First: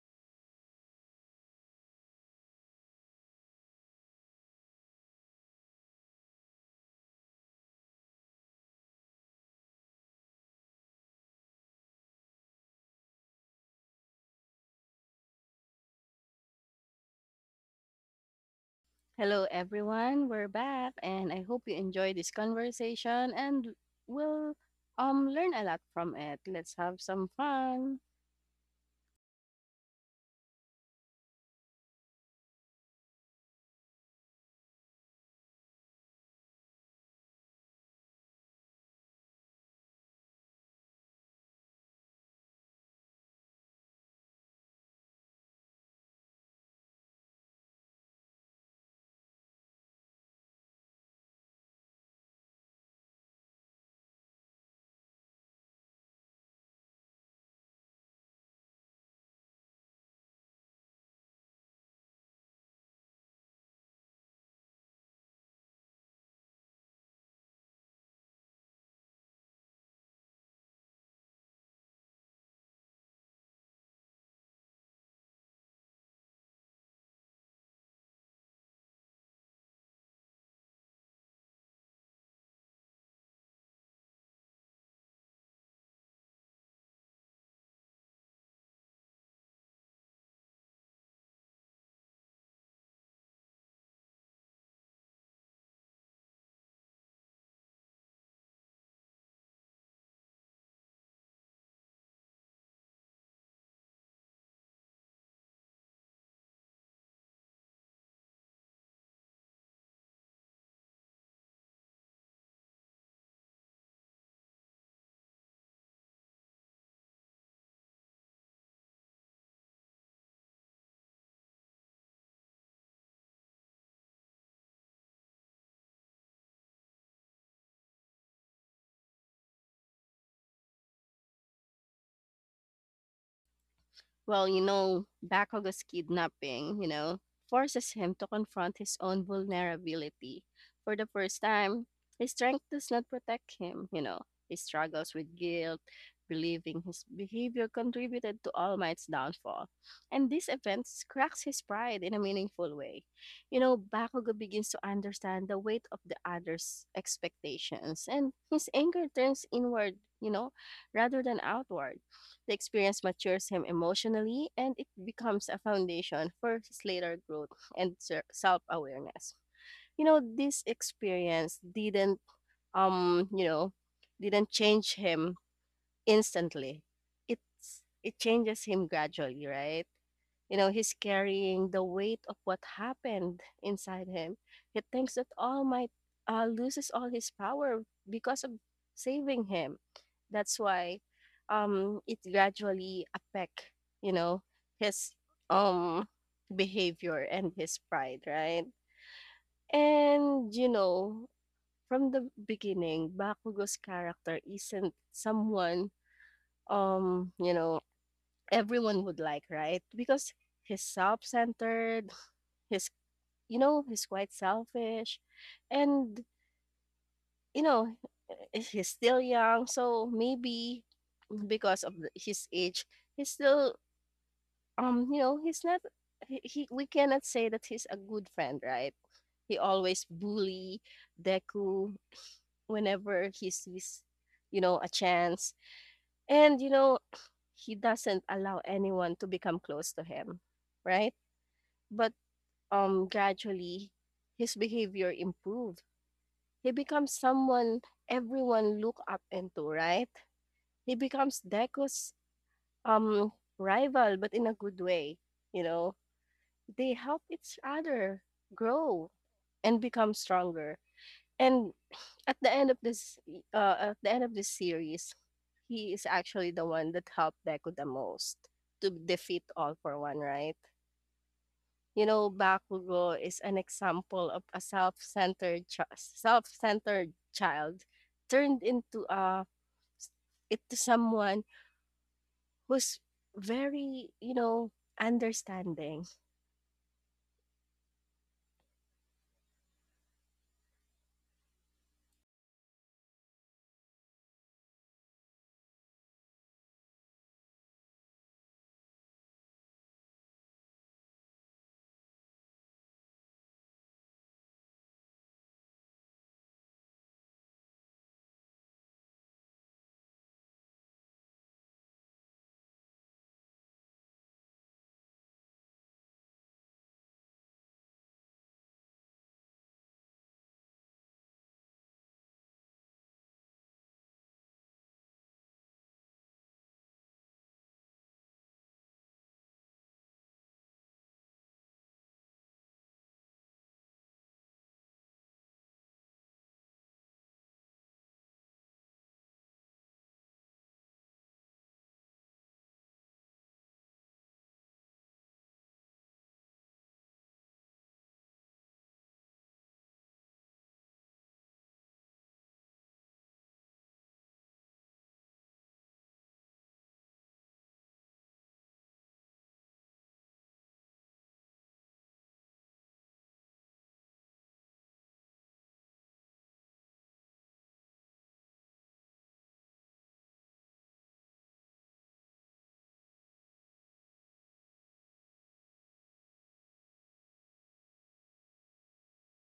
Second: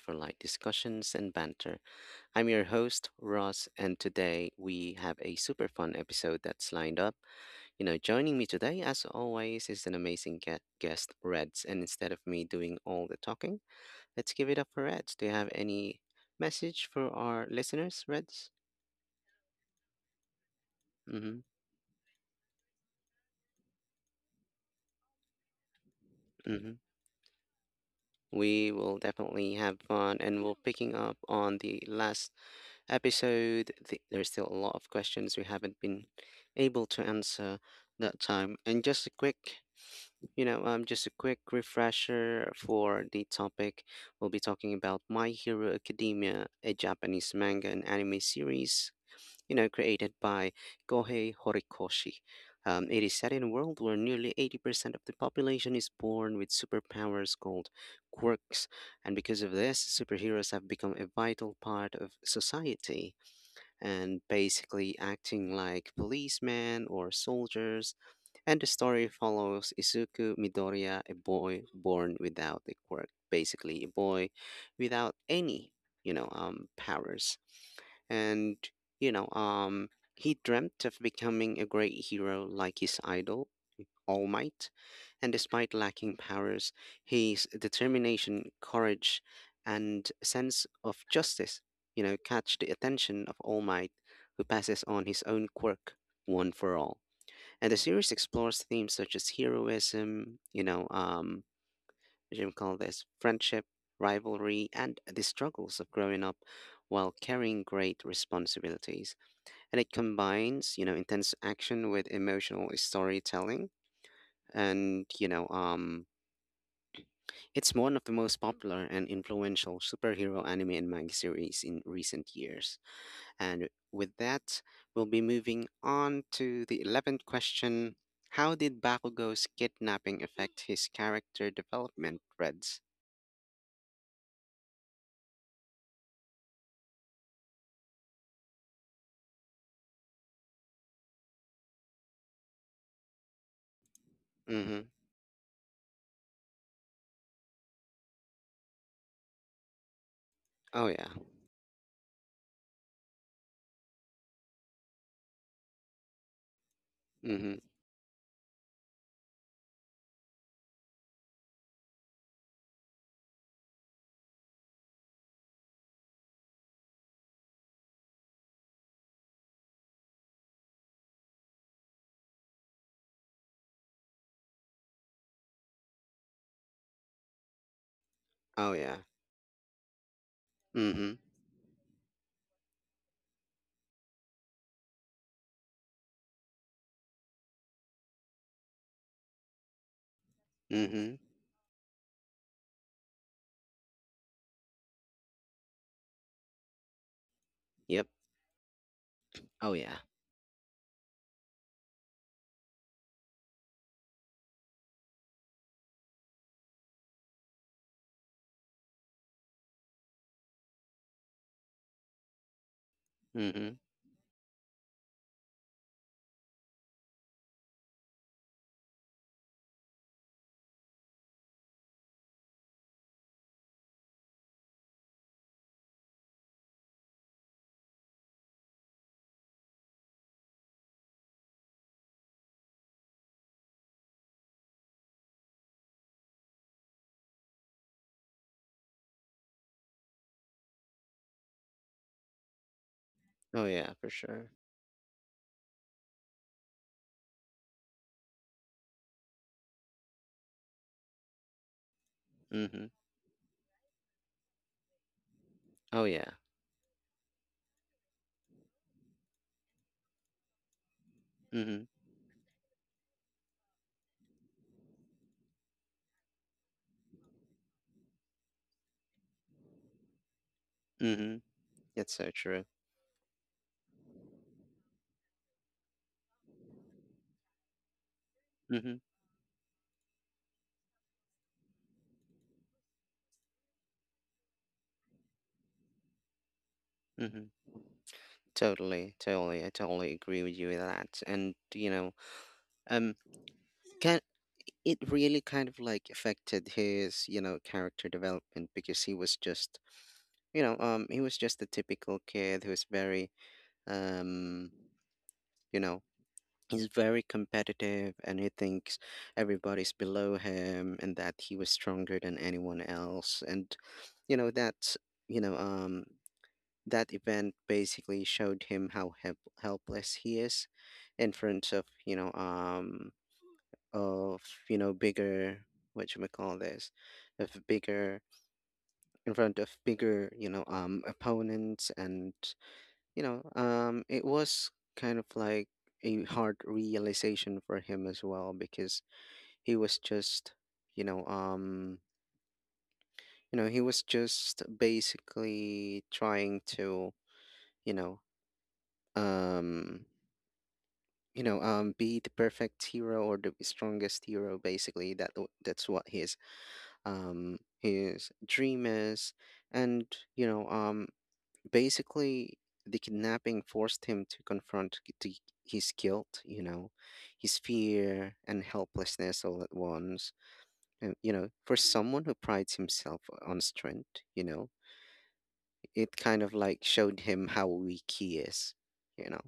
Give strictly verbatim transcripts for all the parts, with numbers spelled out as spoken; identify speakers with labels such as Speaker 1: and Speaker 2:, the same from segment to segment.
Speaker 1: for light discussions and banter. I'm your host, Ross, and today we have a super fun episode that's lined up. You know, joining me today, as always, is an amazing gue- guest, Reds. And instead of me doing all the talking, let's give it up for Reds. Do you have any message for our listeners, Reds?
Speaker 2: Hello, everyone. We're back,
Speaker 1: Mm
Speaker 2: and
Speaker 1: hmm.
Speaker 2: I hope you enjoy this conversation and will um learn a lot from it.
Speaker 1: Mm
Speaker 2: Let's
Speaker 1: hmm.
Speaker 2: have some fun.
Speaker 1: We will definitely have fun and we are picking up on the last episode. Th- there's still a lot of questions we haven't been able to answer that time. And just a quick, you know, um, just a quick refresher for the topic. We'll be talking about My Hero Academia, a Japanese manga and anime series, you know, created by Kohei Horikoshi. Um, it is set in a world where nearly eighty percent of the population is born with superpowers called quirks, and because of this, superheroes have become a vital part of society and basically acting like policemen or soldiers, and the story follows Izuku Midoriya, a boy born without a quirk, basically a boy without any, you know, um, powers. And, you know, um, he dreamt of becoming a great hero like his idol, All Might. And despite lacking powers, his determination, courage, and sense of justice, you know, catch the attention of All Might, who passes on his own quirk, one for all. And the series explores themes such as heroism, you know, um, what do you call this, friendship, rivalry, and the struggles of growing up while carrying great responsibilities. And it combines, you know, intense action with emotional storytelling. And, you know, um, it's one of the most popular and influential superhero anime and manga series in recent years. And with that, we'll be moving on to the eleventh question. How did Bakugo's kidnapping affect his character development, Reds?
Speaker 2: Well, you know, Bakugo's kidnapping, you know, forces him to confront his own vulnerability. For the first time, his strength does not protect him, you know. He
Speaker 1: Mm-hmm.
Speaker 2: struggles with guilt, believing his behavior contributed to All Might's downfall. And this
Speaker 1: Oh,
Speaker 2: event
Speaker 1: yeah.
Speaker 2: cracks his pride in a meaningful way. You know, Bakugo begins to understand the weight of the other's
Speaker 1: Mm-hmm.
Speaker 2: expectations, and his anger turns inward, you know, rather than outward the experience matures him emotionally, and it becomes a foundation for his later growth and self awareness. You know, this experience didn't, um, you know, didn't change him instantly. It's it changes
Speaker 1: Oh,
Speaker 2: him
Speaker 1: yeah.
Speaker 2: gradually, right? You know, he's
Speaker 1: Mm-hmm.
Speaker 2: carrying the weight of what happened inside him. He thinks that all might uh, loses all his power because of saving him. That's why
Speaker 1: Mm-hmm.
Speaker 2: um, it gradually affect, you know, his um behavior and his
Speaker 1: Yep.
Speaker 2: pride, right?
Speaker 1: Oh, yeah.
Speaker 2: And you know, from the beginning, Bakugo's character isn't someone um, you know, everyone would like, right? Because he's self-centered, He's, you
Speaker 1: Mm-hmm.
Speaker 2: know, he's quite selfish. And, you know, eh, he's still young. So maybe because of the- his age, he's still, um, you know, he's not, he, he, we cannot say that he's a good friend, right? He always bully Deku whenever he sees, you know, a chance. And, you know, he doesn't allow anyone to become close to him, right? But um
Speaker 1: Oh,
Speaker 2: gradually
Speaker 1: yeah, for sure.
Speaker 2: his behavior improved. He becomes someone everyone look up into, right? He becomes Deko's
Speaker 1: Mm-hmm.
Speaker 2: um rival, but in a good way. You know,
Speaker 1: Oh, yeah.
Speaker 2: they help each other grow and become stronger. And
Speaker 1: Mm-hmm.
Speaker 2: at the end of this, uh, at the end of this series, he is actually the one that helped Deko the most to defeat All for One, right?
Speaker 1: Mm-hmm.
Speaker 2: You
Speaker 1: That's so
Speaker 2: know,
Speaker 1: true.
Speaker 2: Bakugo is an example of a self-centered chi- self-centered child turned
Speaker 1: Mm-hmm.
Speaker 2: into a into someone who's very, you know, understanding.
Speaker 1: Mm-hmm. Totally, totally, I totally agree with you with that. And you know, um, can it really kind of like affected his you know character development, because he was just you know um he was just a typical kid who's very um you know he's very competitive and he thinks everybody's below him and that he was stronger than anyone else, and you know that's you know um that event basically showed him how help- helpless he is in front of you know um of you know bigger, what you call this of bigger, in front of bigger you know um opponents. And you know um it was kind of like a hard realization for him as well, because he was just you know um you know he was just basically trying to you know um you know um be the perfect hero or the strongest hero, basically that w- that's what he um, his dream is. And, you know, um, Basically, the kidnapping forced him to confront g- the, his guilt, you know, his fear and helplessness all at once. And, you know, for someone who prides himself on strength, you know, it kind of like showed him how weak he is, you know.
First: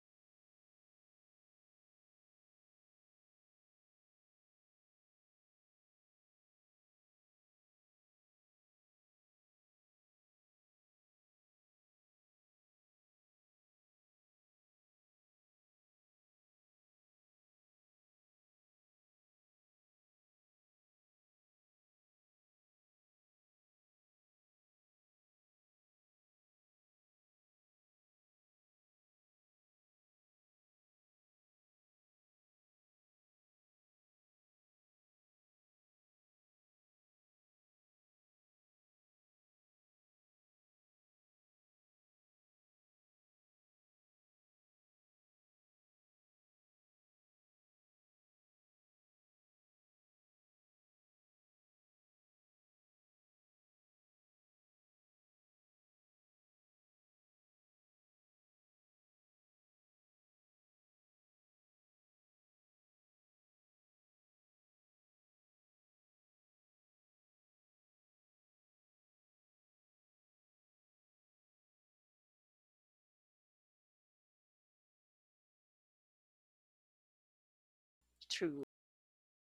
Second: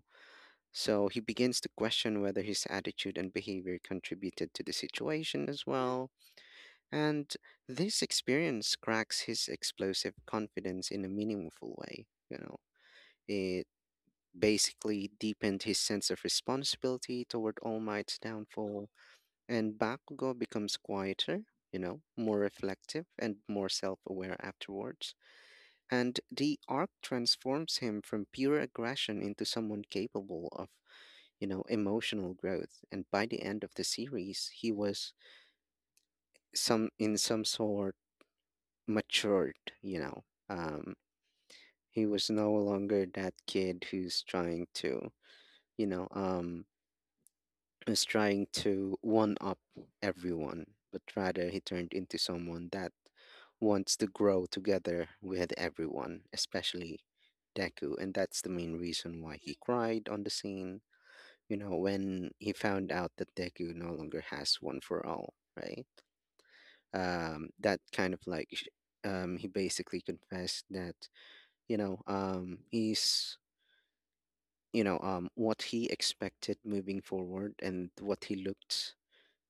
Speaker 1: So he begins to question whether his attitude and behavior contributed to the situation as well, and this experience cracks his explosive confidence in a meaningful way. You know, it basically deepened his sense of responsibility toward All Might's downfall, and Bakugo becomes quieter, you know, more reflective and more self aware afterwards. And the arc transforms him from pure aggression into someone capable of, you know, emotional growth. And by the end of the series, he was some in some sort matured, you know. Um, he was no longer that kid who's trying to, you know, um, who's trying to one up everyone, but rather he turned into someone that wants to grow together with everyone, especially Deku. And that's the main reason why he cried on the scene, you know, when he found out that Deku no longer has one for all, right? Um, that kind of like, sh- um, he basically confessed that. you know, um, is, you know, um, what he expected moving forward and what he
Speaker 2: True.
Speaker 1: looked,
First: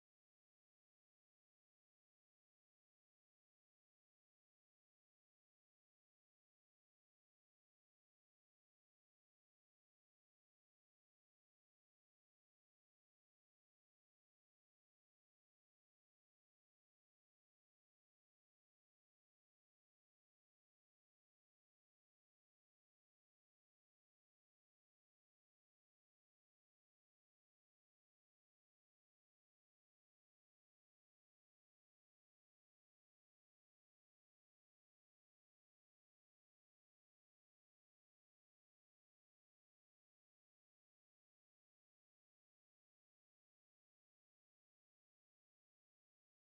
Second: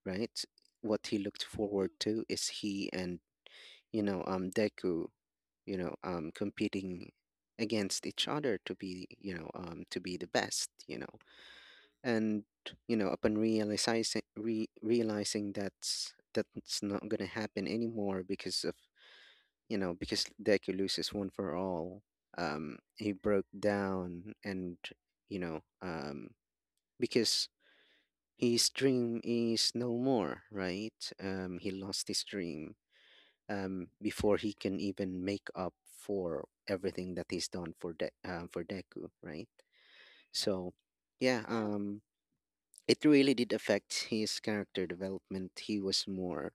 Speaker 1: right? What he looked forward to is he and, you know, um, Deku, you know, um, competing against each other to be, you know, um, to be the best, you know. And, you know, upon realizing, re- realizing that's, that's not going to happen anymore because of you know, because Deku loses one for all, um, he broke down and, you know, um, because his dream is no more, right? Um, he lost his dream um, before he can even make up for everything that he's done for De- uh, for Deku, right? So, yeah, um, it really did affect his character development. He was more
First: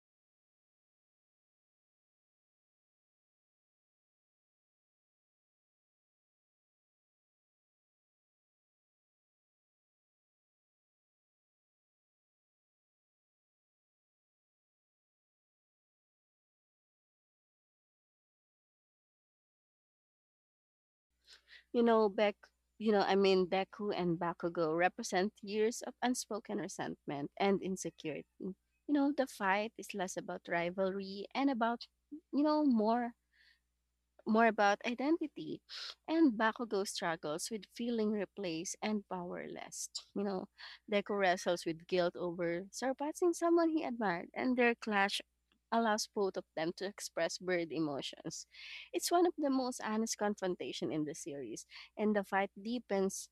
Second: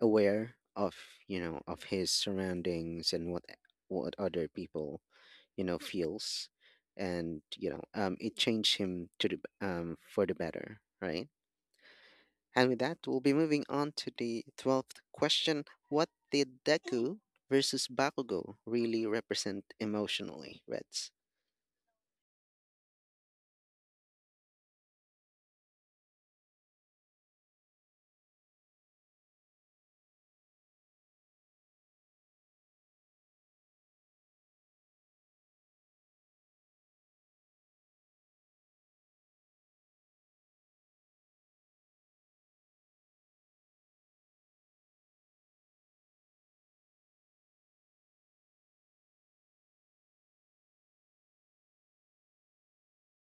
Speaker 1: aware of you know of his surroundings and what what other people you know feels. And you know um it changed him to the b- um for the better, right? And with that, we'll be moving on to the twelfth question. What did Deku versus Bakugo really represent emotionally, Reds?
Speaker 2: You know, Beck, you know, I mean, Deku and Bakugo represent years of unspoken resentment and insecurity. You know, the fight is less about rivalry and about, you know, more more about identity and Bakugo struggles with feeling replaced and powerless. You know, Deku wrestles with guilt over surpassing someone he admired, and their clash allows both of them to express buried emotions. It's one of the most honest confrontation in the series, and the fight deepens,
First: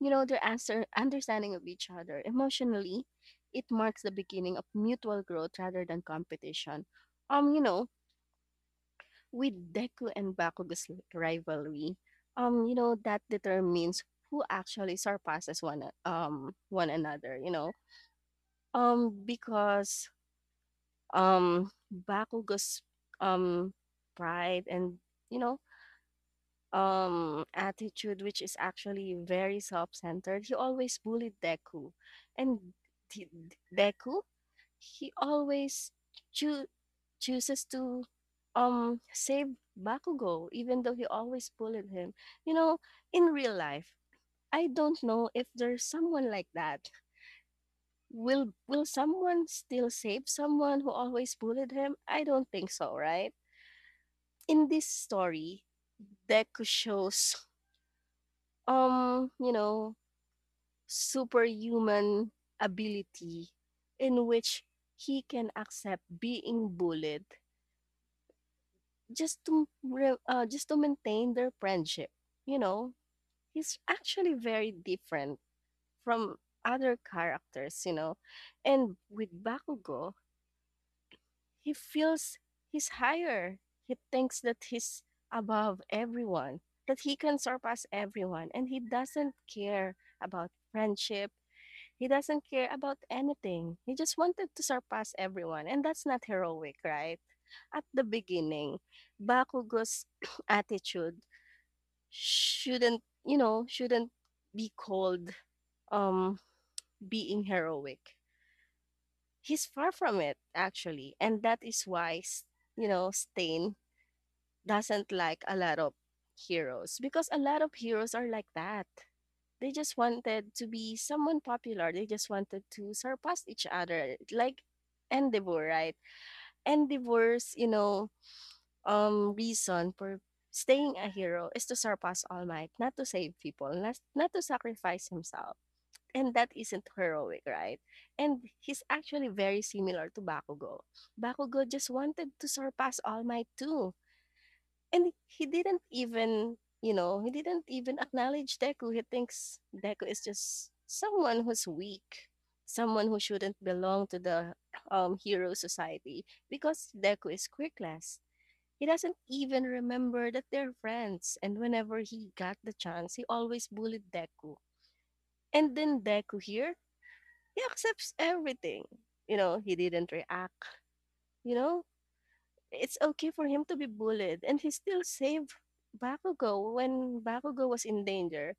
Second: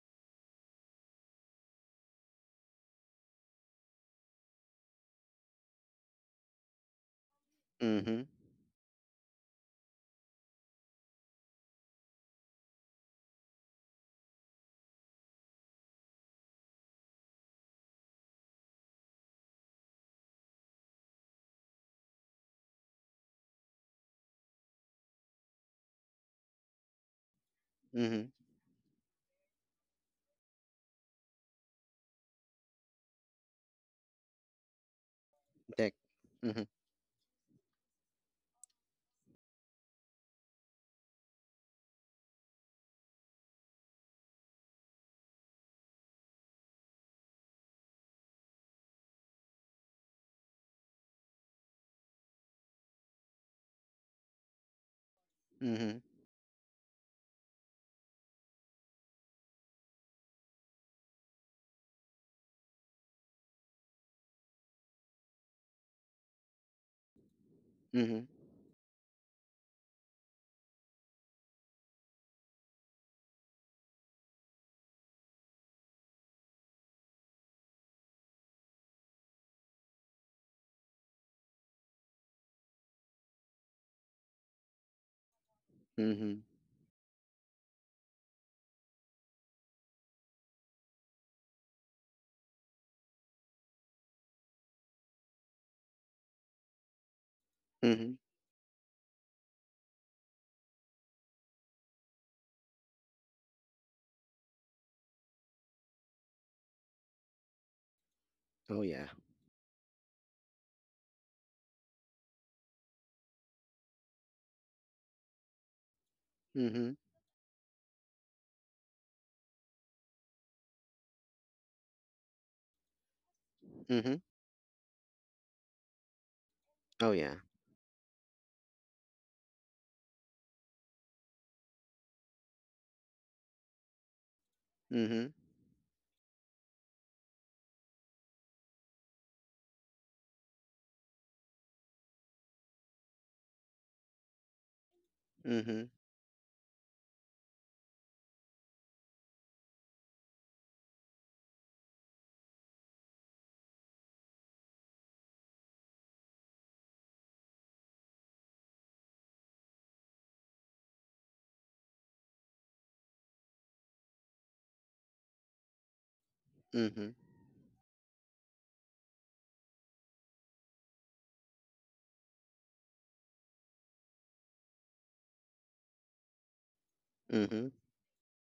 Speaker 2: you know, their answer, understanding of each other. Emotionally, it marks the beginning of mutual growth rather than competition. Um, you know,
Speaker 1: Mm-hmm.
Speaker 2: with Deku and Bakugo's l- rivalry, um, you know, that determines who actually surpasses one a- um one another, you know. Um, because um Bakugo's um pride and you know um attitude
Speaker 1: Mm-hmm.
Speaker 2: which is actually very self-centered, he always bullied Deku. And D- Deku he always
Speaker 1: Dek.
Speaker 2: choo-
Speaker 1: Mm-hmm.
Speaker 2: chooses to um save Bakugo, even though he always bullied him. You know, in real life, I don't know if there's someone like that. Will will someone still save someone who always bullied him? I don't think so, right? In this story,
Speaker 1: Mm-hmm.
Speaker 2: Deku shows um, you know, superhuman ability in which he can accept being bullied
Speaker 1: Mm-hmm.
Speaker 2: just to re- uh, just to maintain their friendship. You know, he's actually very different from other characters. You know, and with Bakugo, he feels he's higher. He thinks that he's above
Speaker 1: Mm-hmm.
Speaker 2: everyone, that he can surpass everyone, and he doesn't care about friendship he doesn't care about anything. He just wanted to surpass everyone, and that's not heroic, right? At the
Speaker 1: Mm-hmm.
Speaker 2: beginning, Bakugo's attitude shouldn't, you know, shouldn't be called um being heroic.
Speaker 1: Oh yeah.
Speaker 2: He's far from it actually, and that is why, s- you know, Stain doesn't like a lot of
Speaker 1: Mm-hmm.
Speaker 2: heroes because a lot of heroes are like that. They just wanted to be someone popular. They just wanted to surpass each
Speaker 1: Mm-hmm.
Speaker 2: other, like Endeavor, right?
Speaker 1: Oh yeah.
Speaker 2: Endeavor's, you know, um, reason for staying a hero is to surpass All Might, not to save people, not, not to sacrifice
Speaker 1: Mm-hmm.
Speaker 2: himself. And that isn't heroic, right? And he's actually very similar to Bakugo. Bakugo just wanted to surpass All Might too and he didn't
Speaker 1: Mm-hmm.
Speaker 2: even, you know, he didn't even acknowledge Deku. He thinks Deku is just someone who's weak, someone who shouldn't belong to the um, hero society because Deku is quirkless. He doesn't even remember that they're friends. And whenever he got the chance, he always bullied Deku. And then Deku here,
Speaker 1: Mhm.
Speaker 2: he accepts everything. You know, he didn't react. You know, it's okay for him to be bullied and he still saved Bakugo when Bakugo
Speaker 1: Mhm.
Speaker 2: was in danger.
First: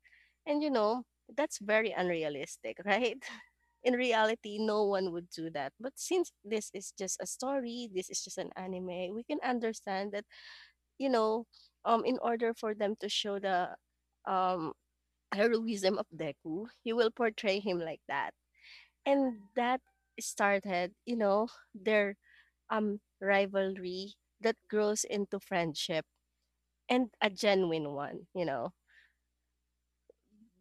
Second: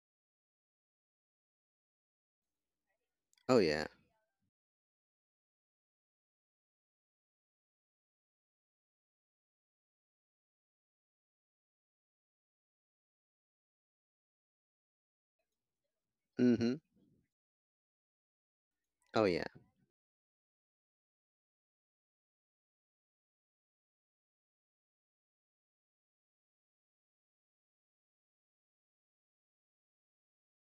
Speaker 2: And you know, that's very unrealistic, right?
Speaker 1: Oh yeah.
Speaker 2: In reality, no one would do that. But since this is just a story, this is just an anime, we can understand that, you know, um in order for them to show the um heroism of Deku,
Speaker 1: Mhm.
Speaker 2: he will portray him like that.
Speaker 1: Oh
Speaker 2: And
Speaker 1: yeah.
Speaker 2: that started, you know, their um, rivalry that grows into friendship and a genuine one, you know?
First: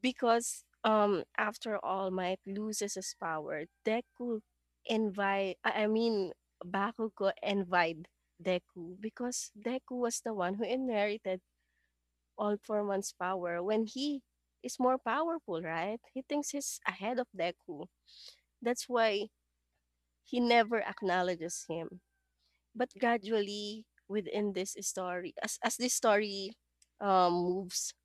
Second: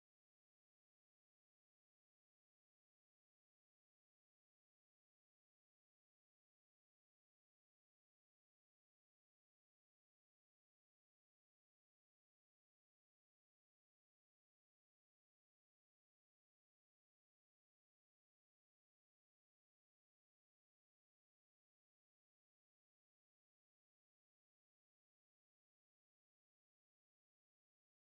Speaker 2: Because um, after All Might loses his power, Deku invite, I I mean, Bakugo envied Deku because Deku was the one who inherited All For One's power when he is more powerful, right? He thinks he's ahead of Deku. That's why he never acknowledges him. But gradually within this story as as this story um, moves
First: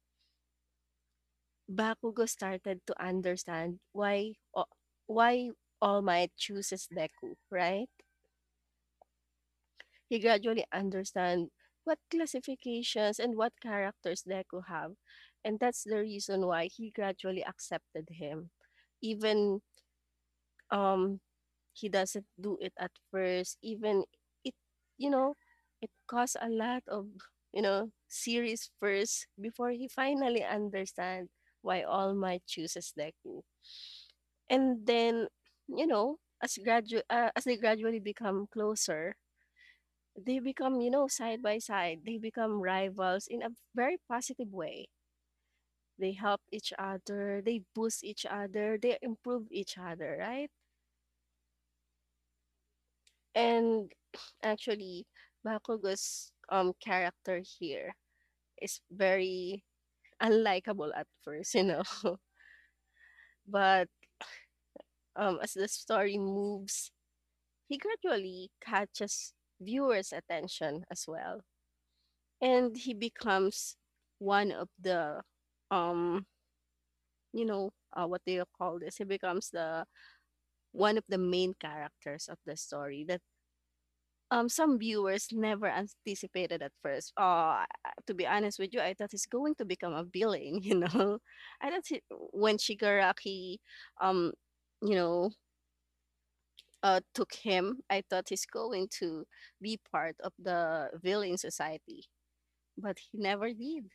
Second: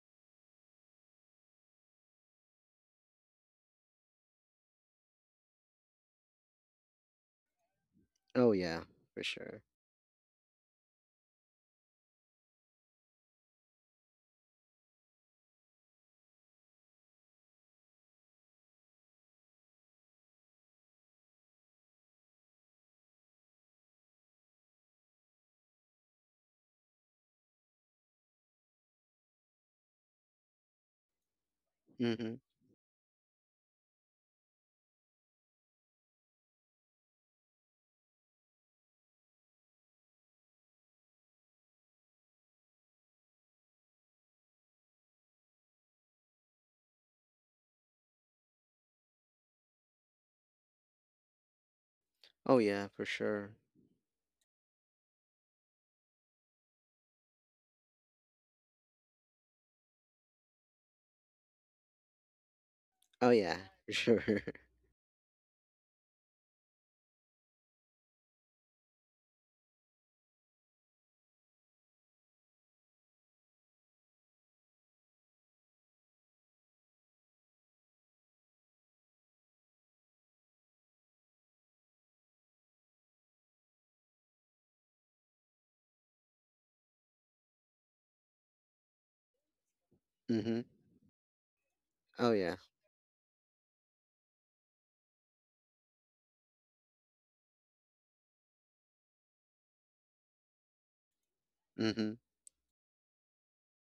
Speaker 2: Bakugo started to understand why o- why all might chooses Deku, right?
Speaker 1: Oh yeah. For sure.
Speaker 2: He gradually understand what classifications and what characters Deku have, and that's the reason why he gradually accepted him even um he doesn't do it at first even it you know it caused a lot of you know series first before he finally understand why all
Speaker 1: Mhm.
Speaker 2: might chooses Deku. And then you know as gradu- uh, as they gradually become closer they become you know side by side they become rivals in a very positive way. They help each other they boost each other they improve each other, right?
Speaker 1: Oh yeah. For sure.
Speaker 2: And actually, Bakugo's um character here is very unlikable at first, you know.
Speaker 1: Oh yeah.
Speaker 2: But
Speaker 1: For sure.
Speaker 2: um as the story moves, he gradually catches viewers' attention as well. And he becomes one of the um you know, uh, what do you call this? He becomes the one of the main characters of the story that Um, some viewers never anticipated at first. Uh, to be honest with you, I thought he's going to become a villain,
Speaker 1: Mhm.
Speaker 2: you know. I thought he,
Speaker 1: Oh yeah.
Speaker 2: when Shigaraki, um, you know, uh, took him, I thought he's going to be part of the villain society,
Speaker 1: Mhm.
Speaker 2: but he never did.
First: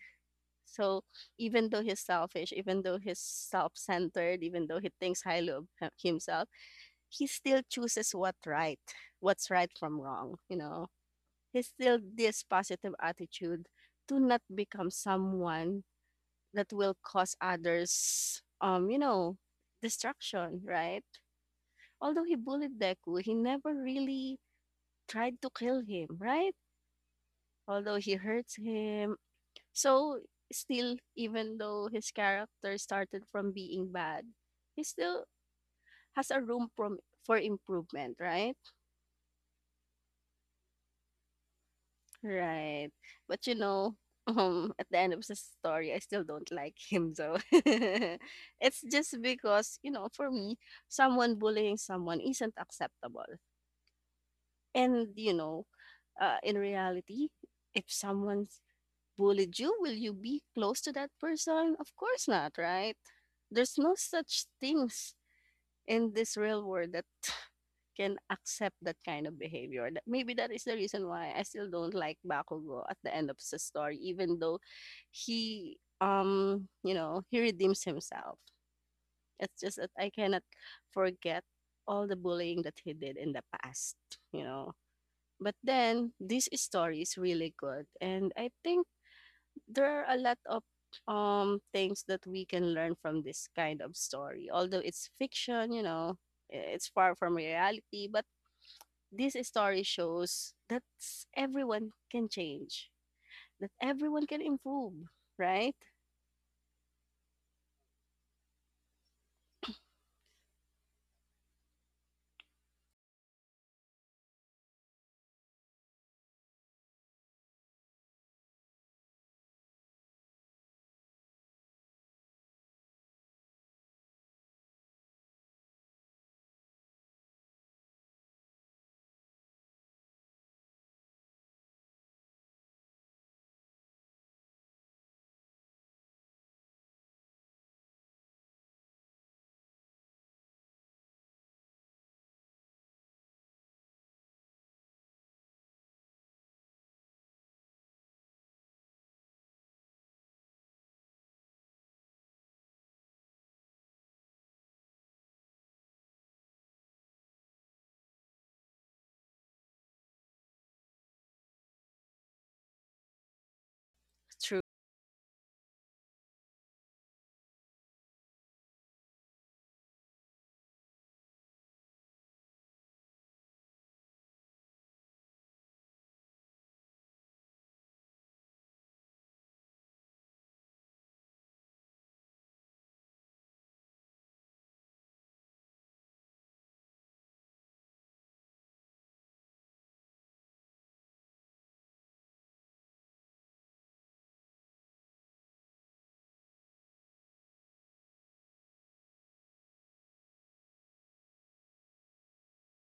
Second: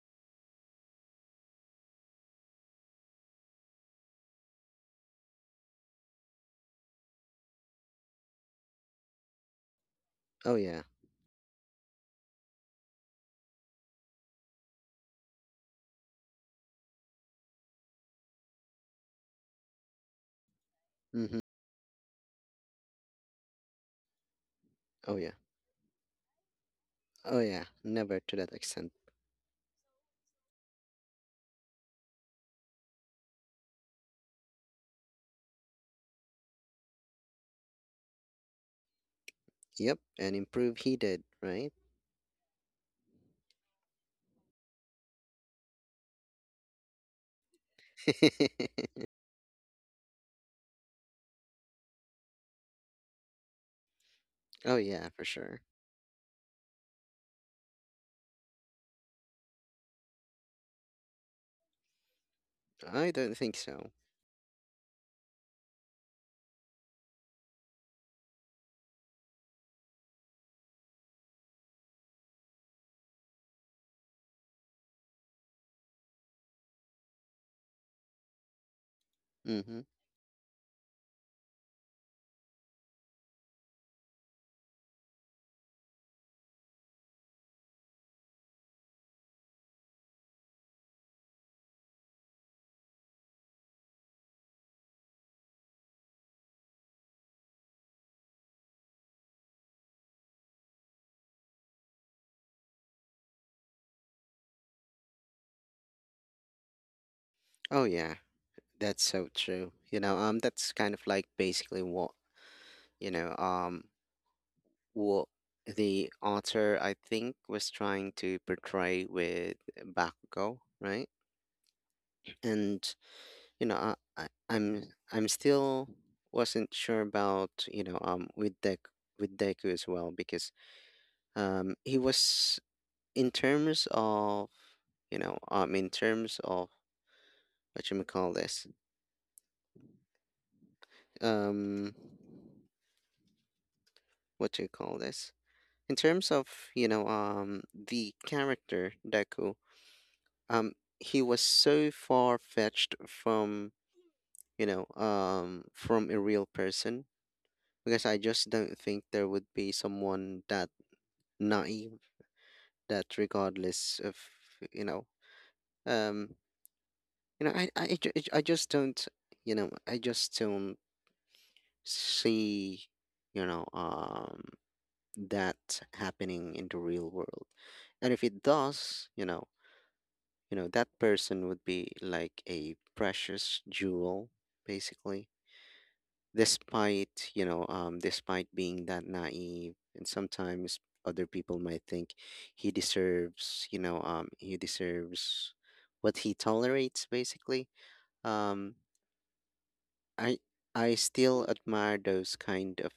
Speaker 2: So even though he's selfish, even though he's self-centered, even though he thinks highly of him- himself, he still chooses what right, what's right from wrong,
Speaker 1: Oh
Speaker 2: you
Speaker 1: yeah.
Speaker 2: know instilled this positive attitude to not become someone that will cause others, um, you know, destruction, right?
Speaker 1: Mhm.
Speaker 2: Although he bullied Deku, he never really
Speaker 1: Oh yeah.
Speaker 2: tried to kill him, right?
Speaker 1: Oh yeah.
Speaker 2: Although he
Speaker 1: Never to that
Speaker 2: hurts
Speaker 1: extent.
Speaker 2: him. So, still, even though his character started from being bad, he still has a room from, for improvement, right?
Speaker 1: Yep. And improve he did, right?
Speaker 2: Right. But you know, um, at the end of the story, I still don't like him though. It's just because, you know, for me, someone bullying someone isn't acceptable.
Speaker 1: Oh
Speaker 2: And,
Speaker 1: yeah. For
Speaker 2: you
Speaker 1: sure.
Speaker 2: know, uh, in reality, if someone's bullied you, will you be close to that person? Of course not, right?
Speaker 1: I don't think
Speaker 2: There's
Speaker 1: so.
Speaker 2: no such things in this real world that can accept that kind of behavior. That maybe that is the reason why I still don't like Bakugo at the end of the story, even though he um you know he redeems himself. It's just
Speaker 1: Mhm.
Speaker 2: that I cannot forget all the bullying that he did in the past, you know. But then this story is really good, and I think there are a lot of um things that we can learn from this kind of story although it's fiction you know it's far from reality but this story shows that everyone can change, that everyone can improve, right?
Speaker 1: Oh yeah. That's so true. You know. Um. That's kind of like basically what you know. Um. What the author, I think, was trying to portray with Bakugo, right? And you know, I, I, I'm I'm still wasn't sure about you know um with Dek with Deku as well, because um he was in terms of you know um in terms of what you may call this um what do you call this in terms of you know um the character Deku, um he was so far fetched from you know um from a real person, because I just don't think there would be someone that naive, that regardless of
Speaker 2: True,
Speaker 1: you know um you know I I ju- I just don't you know I just don't see you know um that happening in the real world. And if it does, you know you know that person would be like a precious jewel, basically, despite you know um despite being that naive. And sometimes other people might think he deserves you know um he deserves what he tolerates, basically um i i still admire those kind of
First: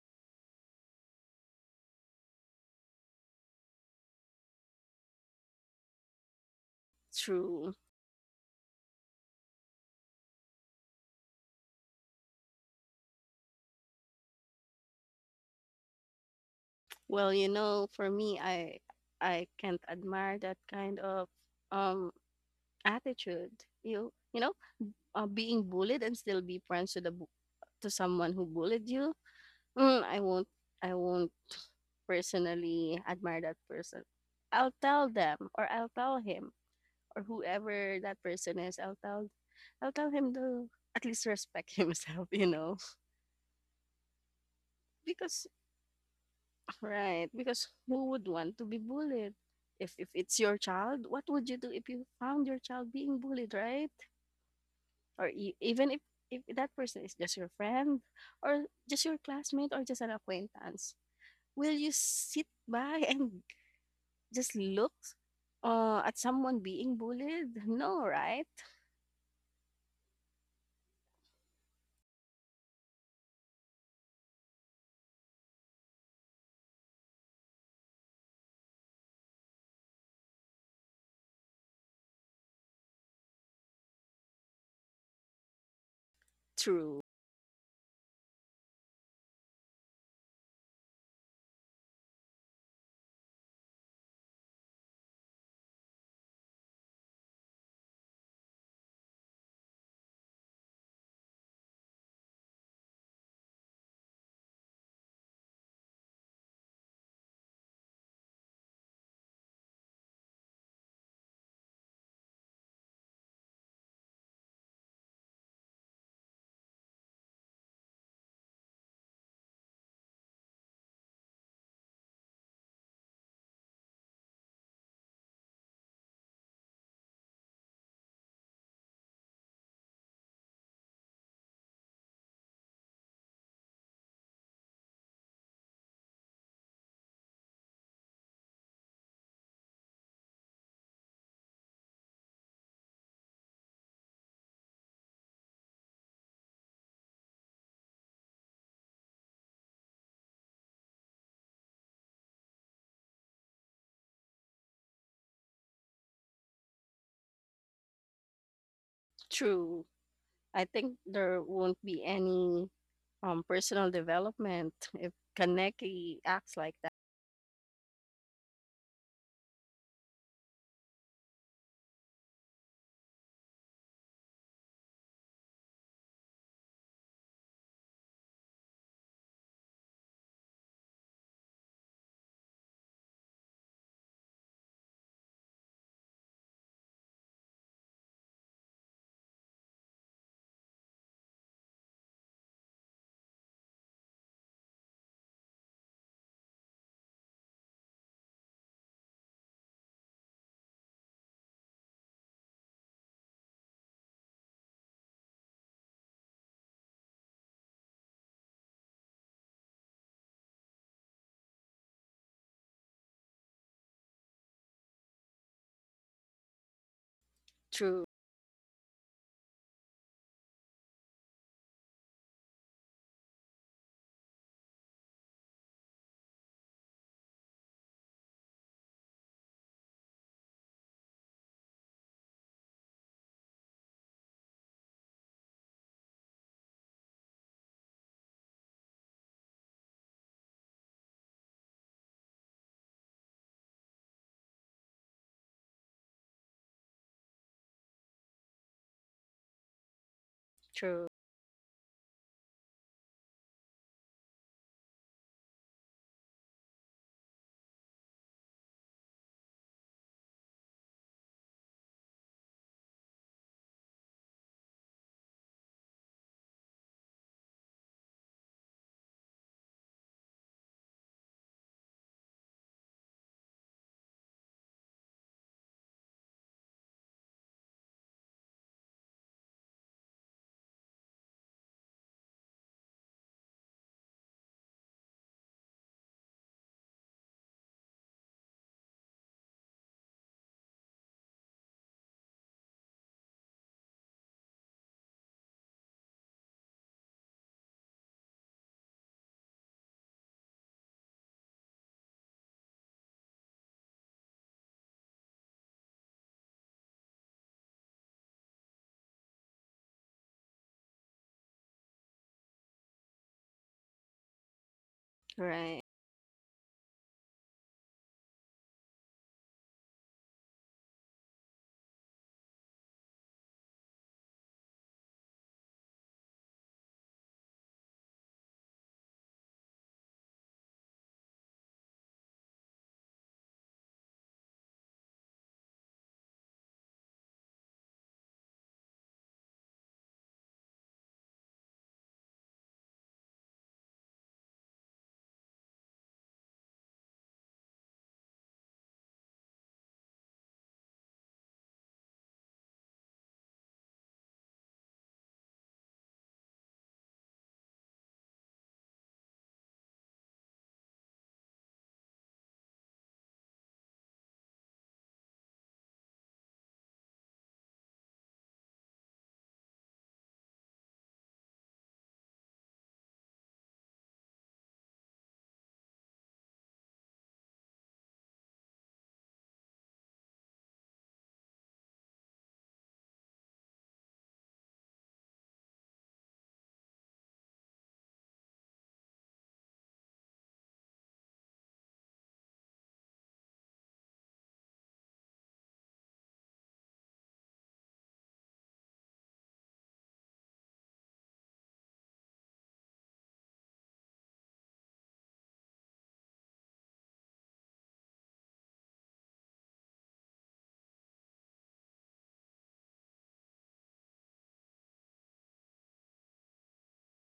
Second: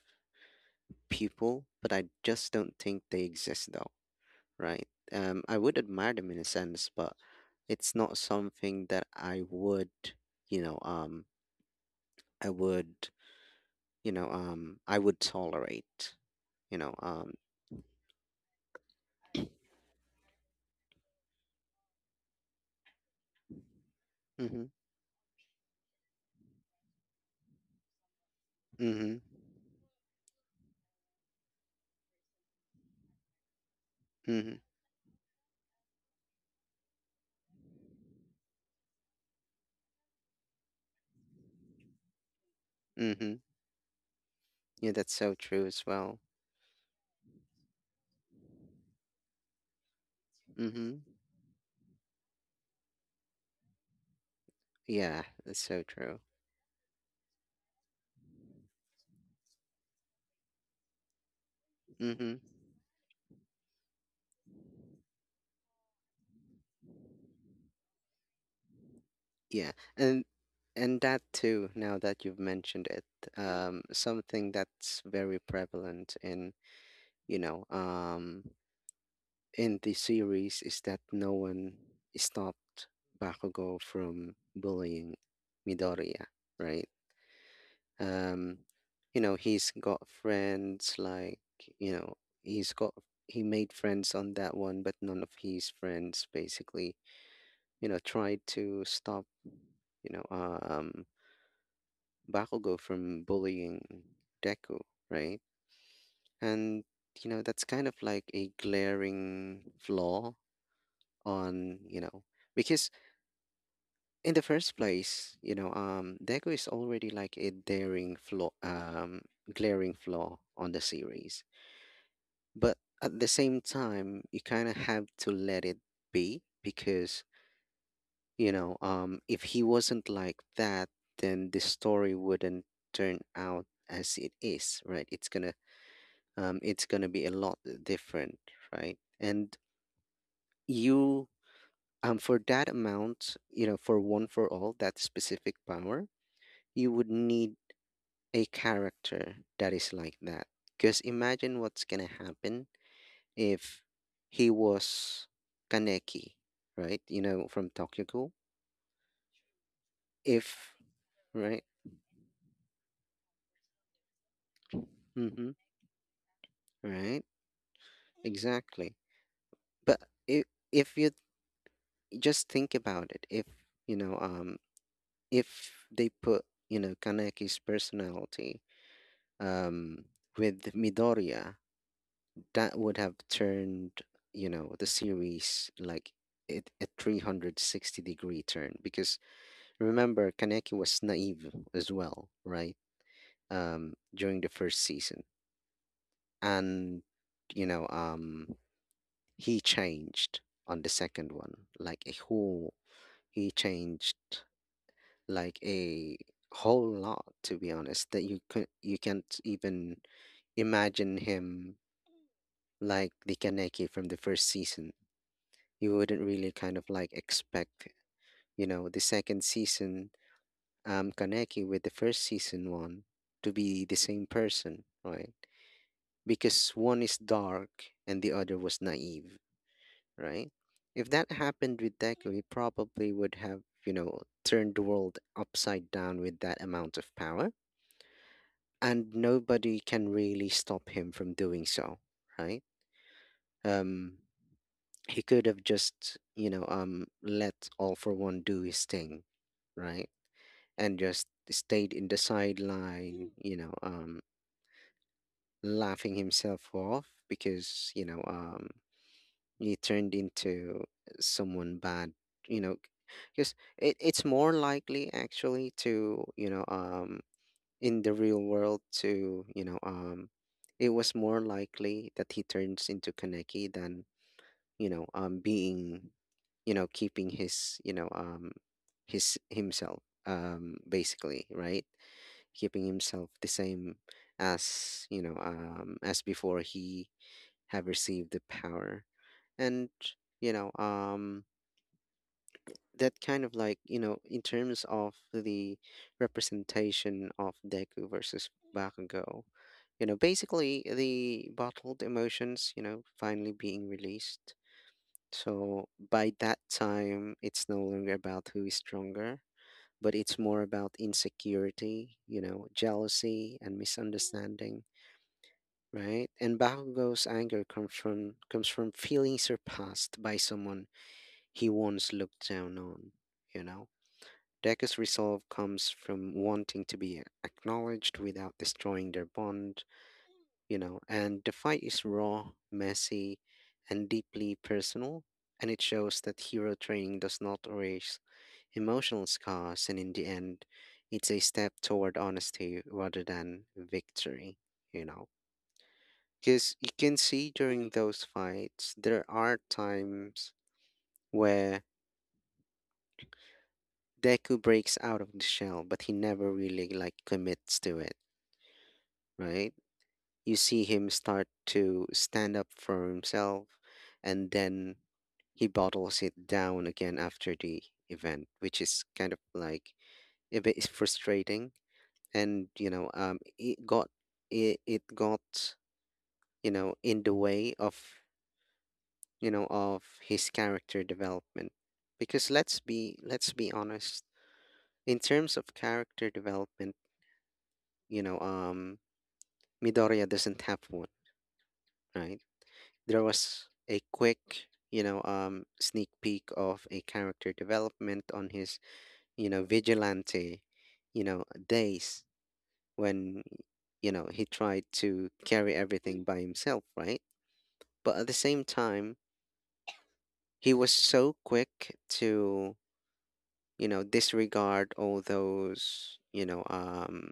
Speaker 1: people, but I just don't think they exist though, right? um I would admire them in a sense, but
Speaker 2: true.
Speaker 1: it's not something that I would you know um I would you know um I would tolerate you know um
Speaker 2: Well, you know, for me, I I can't admire that kind of um attitude. You you know,
Speaker 1: Mm-hmm.
Speaker 2: uh, being bullied and still be friends to the bu- to someone who bullied you.
Speaker 1: Mm-hmm.
Speaker 2: Mm, I won't I won't personally admire that person.
Speaker 1: Mm-hmm.
Speaker 2: I'll tell them or I'll tell him or whoever that person is, I'll tell I'll tell him to at least respect himself, you know.
Speaker 1: Mm-hmm. Yeah, that's so
Speaker 2: Because
Speaker 1: true as well.
Speaker 2: right, because who would want to be bullied? If if it's your
Speaker 1: Mm-hmm.
Speaker 2: child, what would you do if you found your child being bullied, right?
Speaker 1: Yeah,
Speaker 2: Or e-
Speaker 1: that's so
Speaker 2: even if
Speaker 1: true.
Speaker 2: if that person is just your friend or just your classmate or just an acquaintance, will you
Speaker 1: Mm-hmm.
Speaker 2: sit by and just look uh, at someone being bullied? No, right?
Speaker 1: Yeah. And and that too, now that you've mentioned it, um, something that's very prevalent in, you know, um in the series is that no one stopped Bakugo from bullying Midoriya, right?
Speaker 2: True.
Speaker 1: um you know, he's got friends like you know he's got he made friends on that one, but none of his friends basically you know tried to stop you know um Bakugo from bullying Deku, right? And you know that's kind of like a glaring flaw on, you know, because in the first place, you know um Deku is already like a daring flaw um glaring flaw on the series. But at the same time, you kind of have to let it be, because you know um if he wasn't like that, then the story wouldn't turn out as it is, right? It's gonna um it's gonna be a lot different, right? And you um for that amount, you know for one for all, that specific power, you would need a character that is like that, because imagine what's gonna happen if he was Kaneki, right? You know, from Tokyo Ghoul.
Speaker 2: True. I
Speaker 1: If,
Speaker 2: think there
Speaker 1: right?
Speaker 2: won't be any um personal development if
Speaker 1: Mm-hmm.
Speaker 2: Kaneki acts like that.
Speaker 1: Right? Exactly. But if, if you just think about it, if, you know, um, if they put, you know, Kaneki's personality um, with Midoriya, that would have turned, you know, the series like it, a three hundred sixty degree turn, because remember Kaneki was naive as well, right? Um, during the first season, and you know, um, he changed on the second one, like a whole. He changed like a whole lot, to be honest. That you could you can't even imagine him like the Kaneki from the first season. You wouldn't really kind of like expect,
Speaker 2: True,
Speaker 1: you know, the second season um Kaneki with the first season one to be the same person, right? Because one is dark and the other was naive, right? If that happened with Deku, he probably would have, you know, turned the world upside down with that amount of power, and nobody can really stop him from doing so, right? Um, he could have just, you know, um, let All for One do his thing, right? And
Speaker 2: true,
Speaker 1: just stayed in the sideline, you know, um, laughing himself off because, you know, um, you turned into someone bad, you know because it, it's more likely actually to, you know um in the real world, to, you know um it was more likely that he turns into Kaneki than, you know um being, you know keeping his, you know um his himself, um basically, right? Keeping himself the same as, you know um as before he have received the power. And, you know um that kind of like, you know in terms of the representation of Deku versus Bakugo, you know basically the bottled emotions, you know finally being released. So by that time, it's no longer about who is stronger, but it's more about insecurity, you know jealousy, and misunderstanding,
Speaker 2: right,
Speaker 1: right? And Bakugo's anger comes from comes from feeling surpassed by someone he once looked down on, you know? Deku's resolve comes from wanting to be acknowledged without destroying their bond, you know, and the fight is raw, messy, and deeply personal, and it shows that hero training does not erase emotional scars, and in the end, it's a step toward honesty rather than victory, you know? Because you can see during those fights, there are times where Deku breaks out of the shell, but he never really like commits to it, right? You see him start to stand up for himself, and then he bottles it down again after the event, which is kind of like a bit frustrating. And you know, um, it got it, it got you know in the way of you know of his character development, because let's be let's be honest. In terms of character development, you know, um, Midoriya doesn't have one, right? There was a quick, you know, um, sneak peek of a character development on his, you know, vigilante, you know, days, when, you know, he tried to carry everything by himself, right? But at the same time, he was so quick to, you know, disregard all those, you know, um,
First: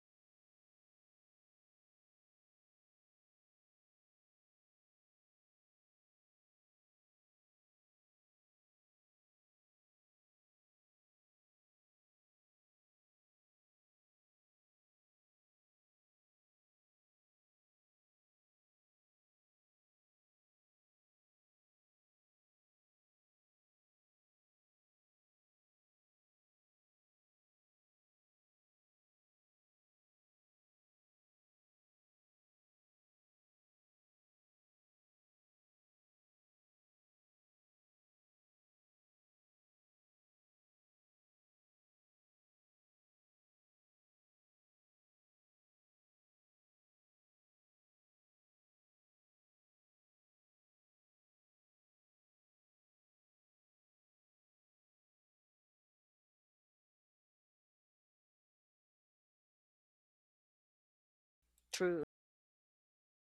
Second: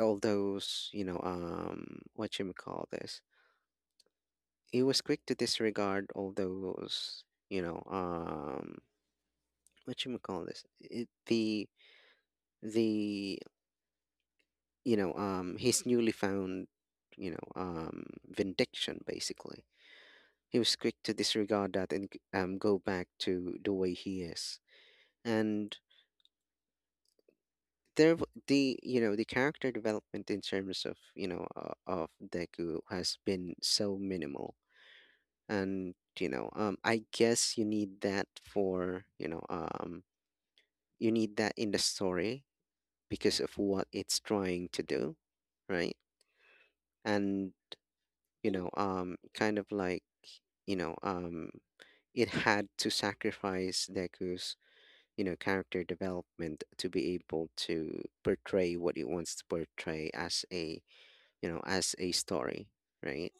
Speaker 1: all those, you know, um, what you may call this. He was quick to disregard all those, you know, um, what you call this? It, the the you know, um, his newly found, you know, um, vindication. Basically, he was quick to disregard that and g- um, go back to the way he is. And there, w- the you know, the character development in terms of, you know uh, of Deku has been so minimal. And, you know, um, I guess you need that for, you know, um, you need that in the story, because of what it's trying to do, right? And, you know um kind of like, you know um it had to sacrifice Deku's, you know character development, to be able to portray what it wants to portray as a, you know as
Speaker 2: true,
Speaker 1: a story, right?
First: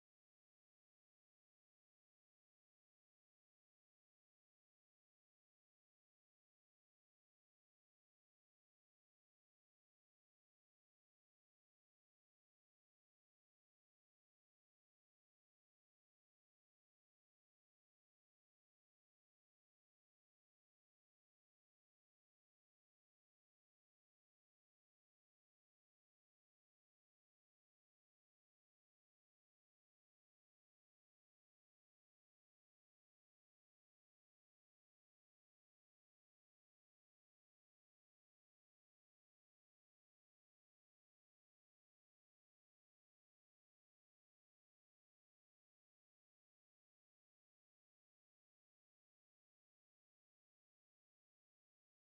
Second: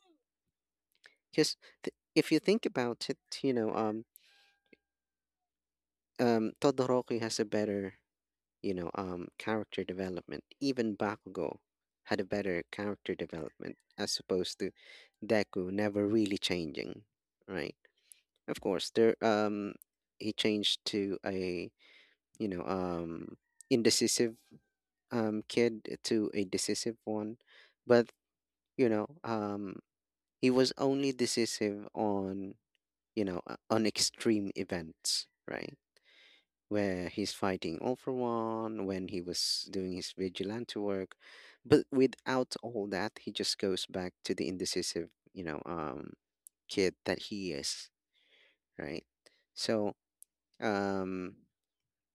Speaker 1: Because, th- if you think about it, you know um um Todoroki has a better, you know, um, character development. Even Bakugo had a better character development, as opposed to Deku never really changing, right? Of course, there um he changed to a, you know um indecisive, um kid to a decisive one, but, you know um he was only decisive on you know uh, on extreme events, right? Where he's fighting All for One, when he was doing his vigilante work, but without all that he just goes back to the indecisive, you know um kid that he is, right? So, um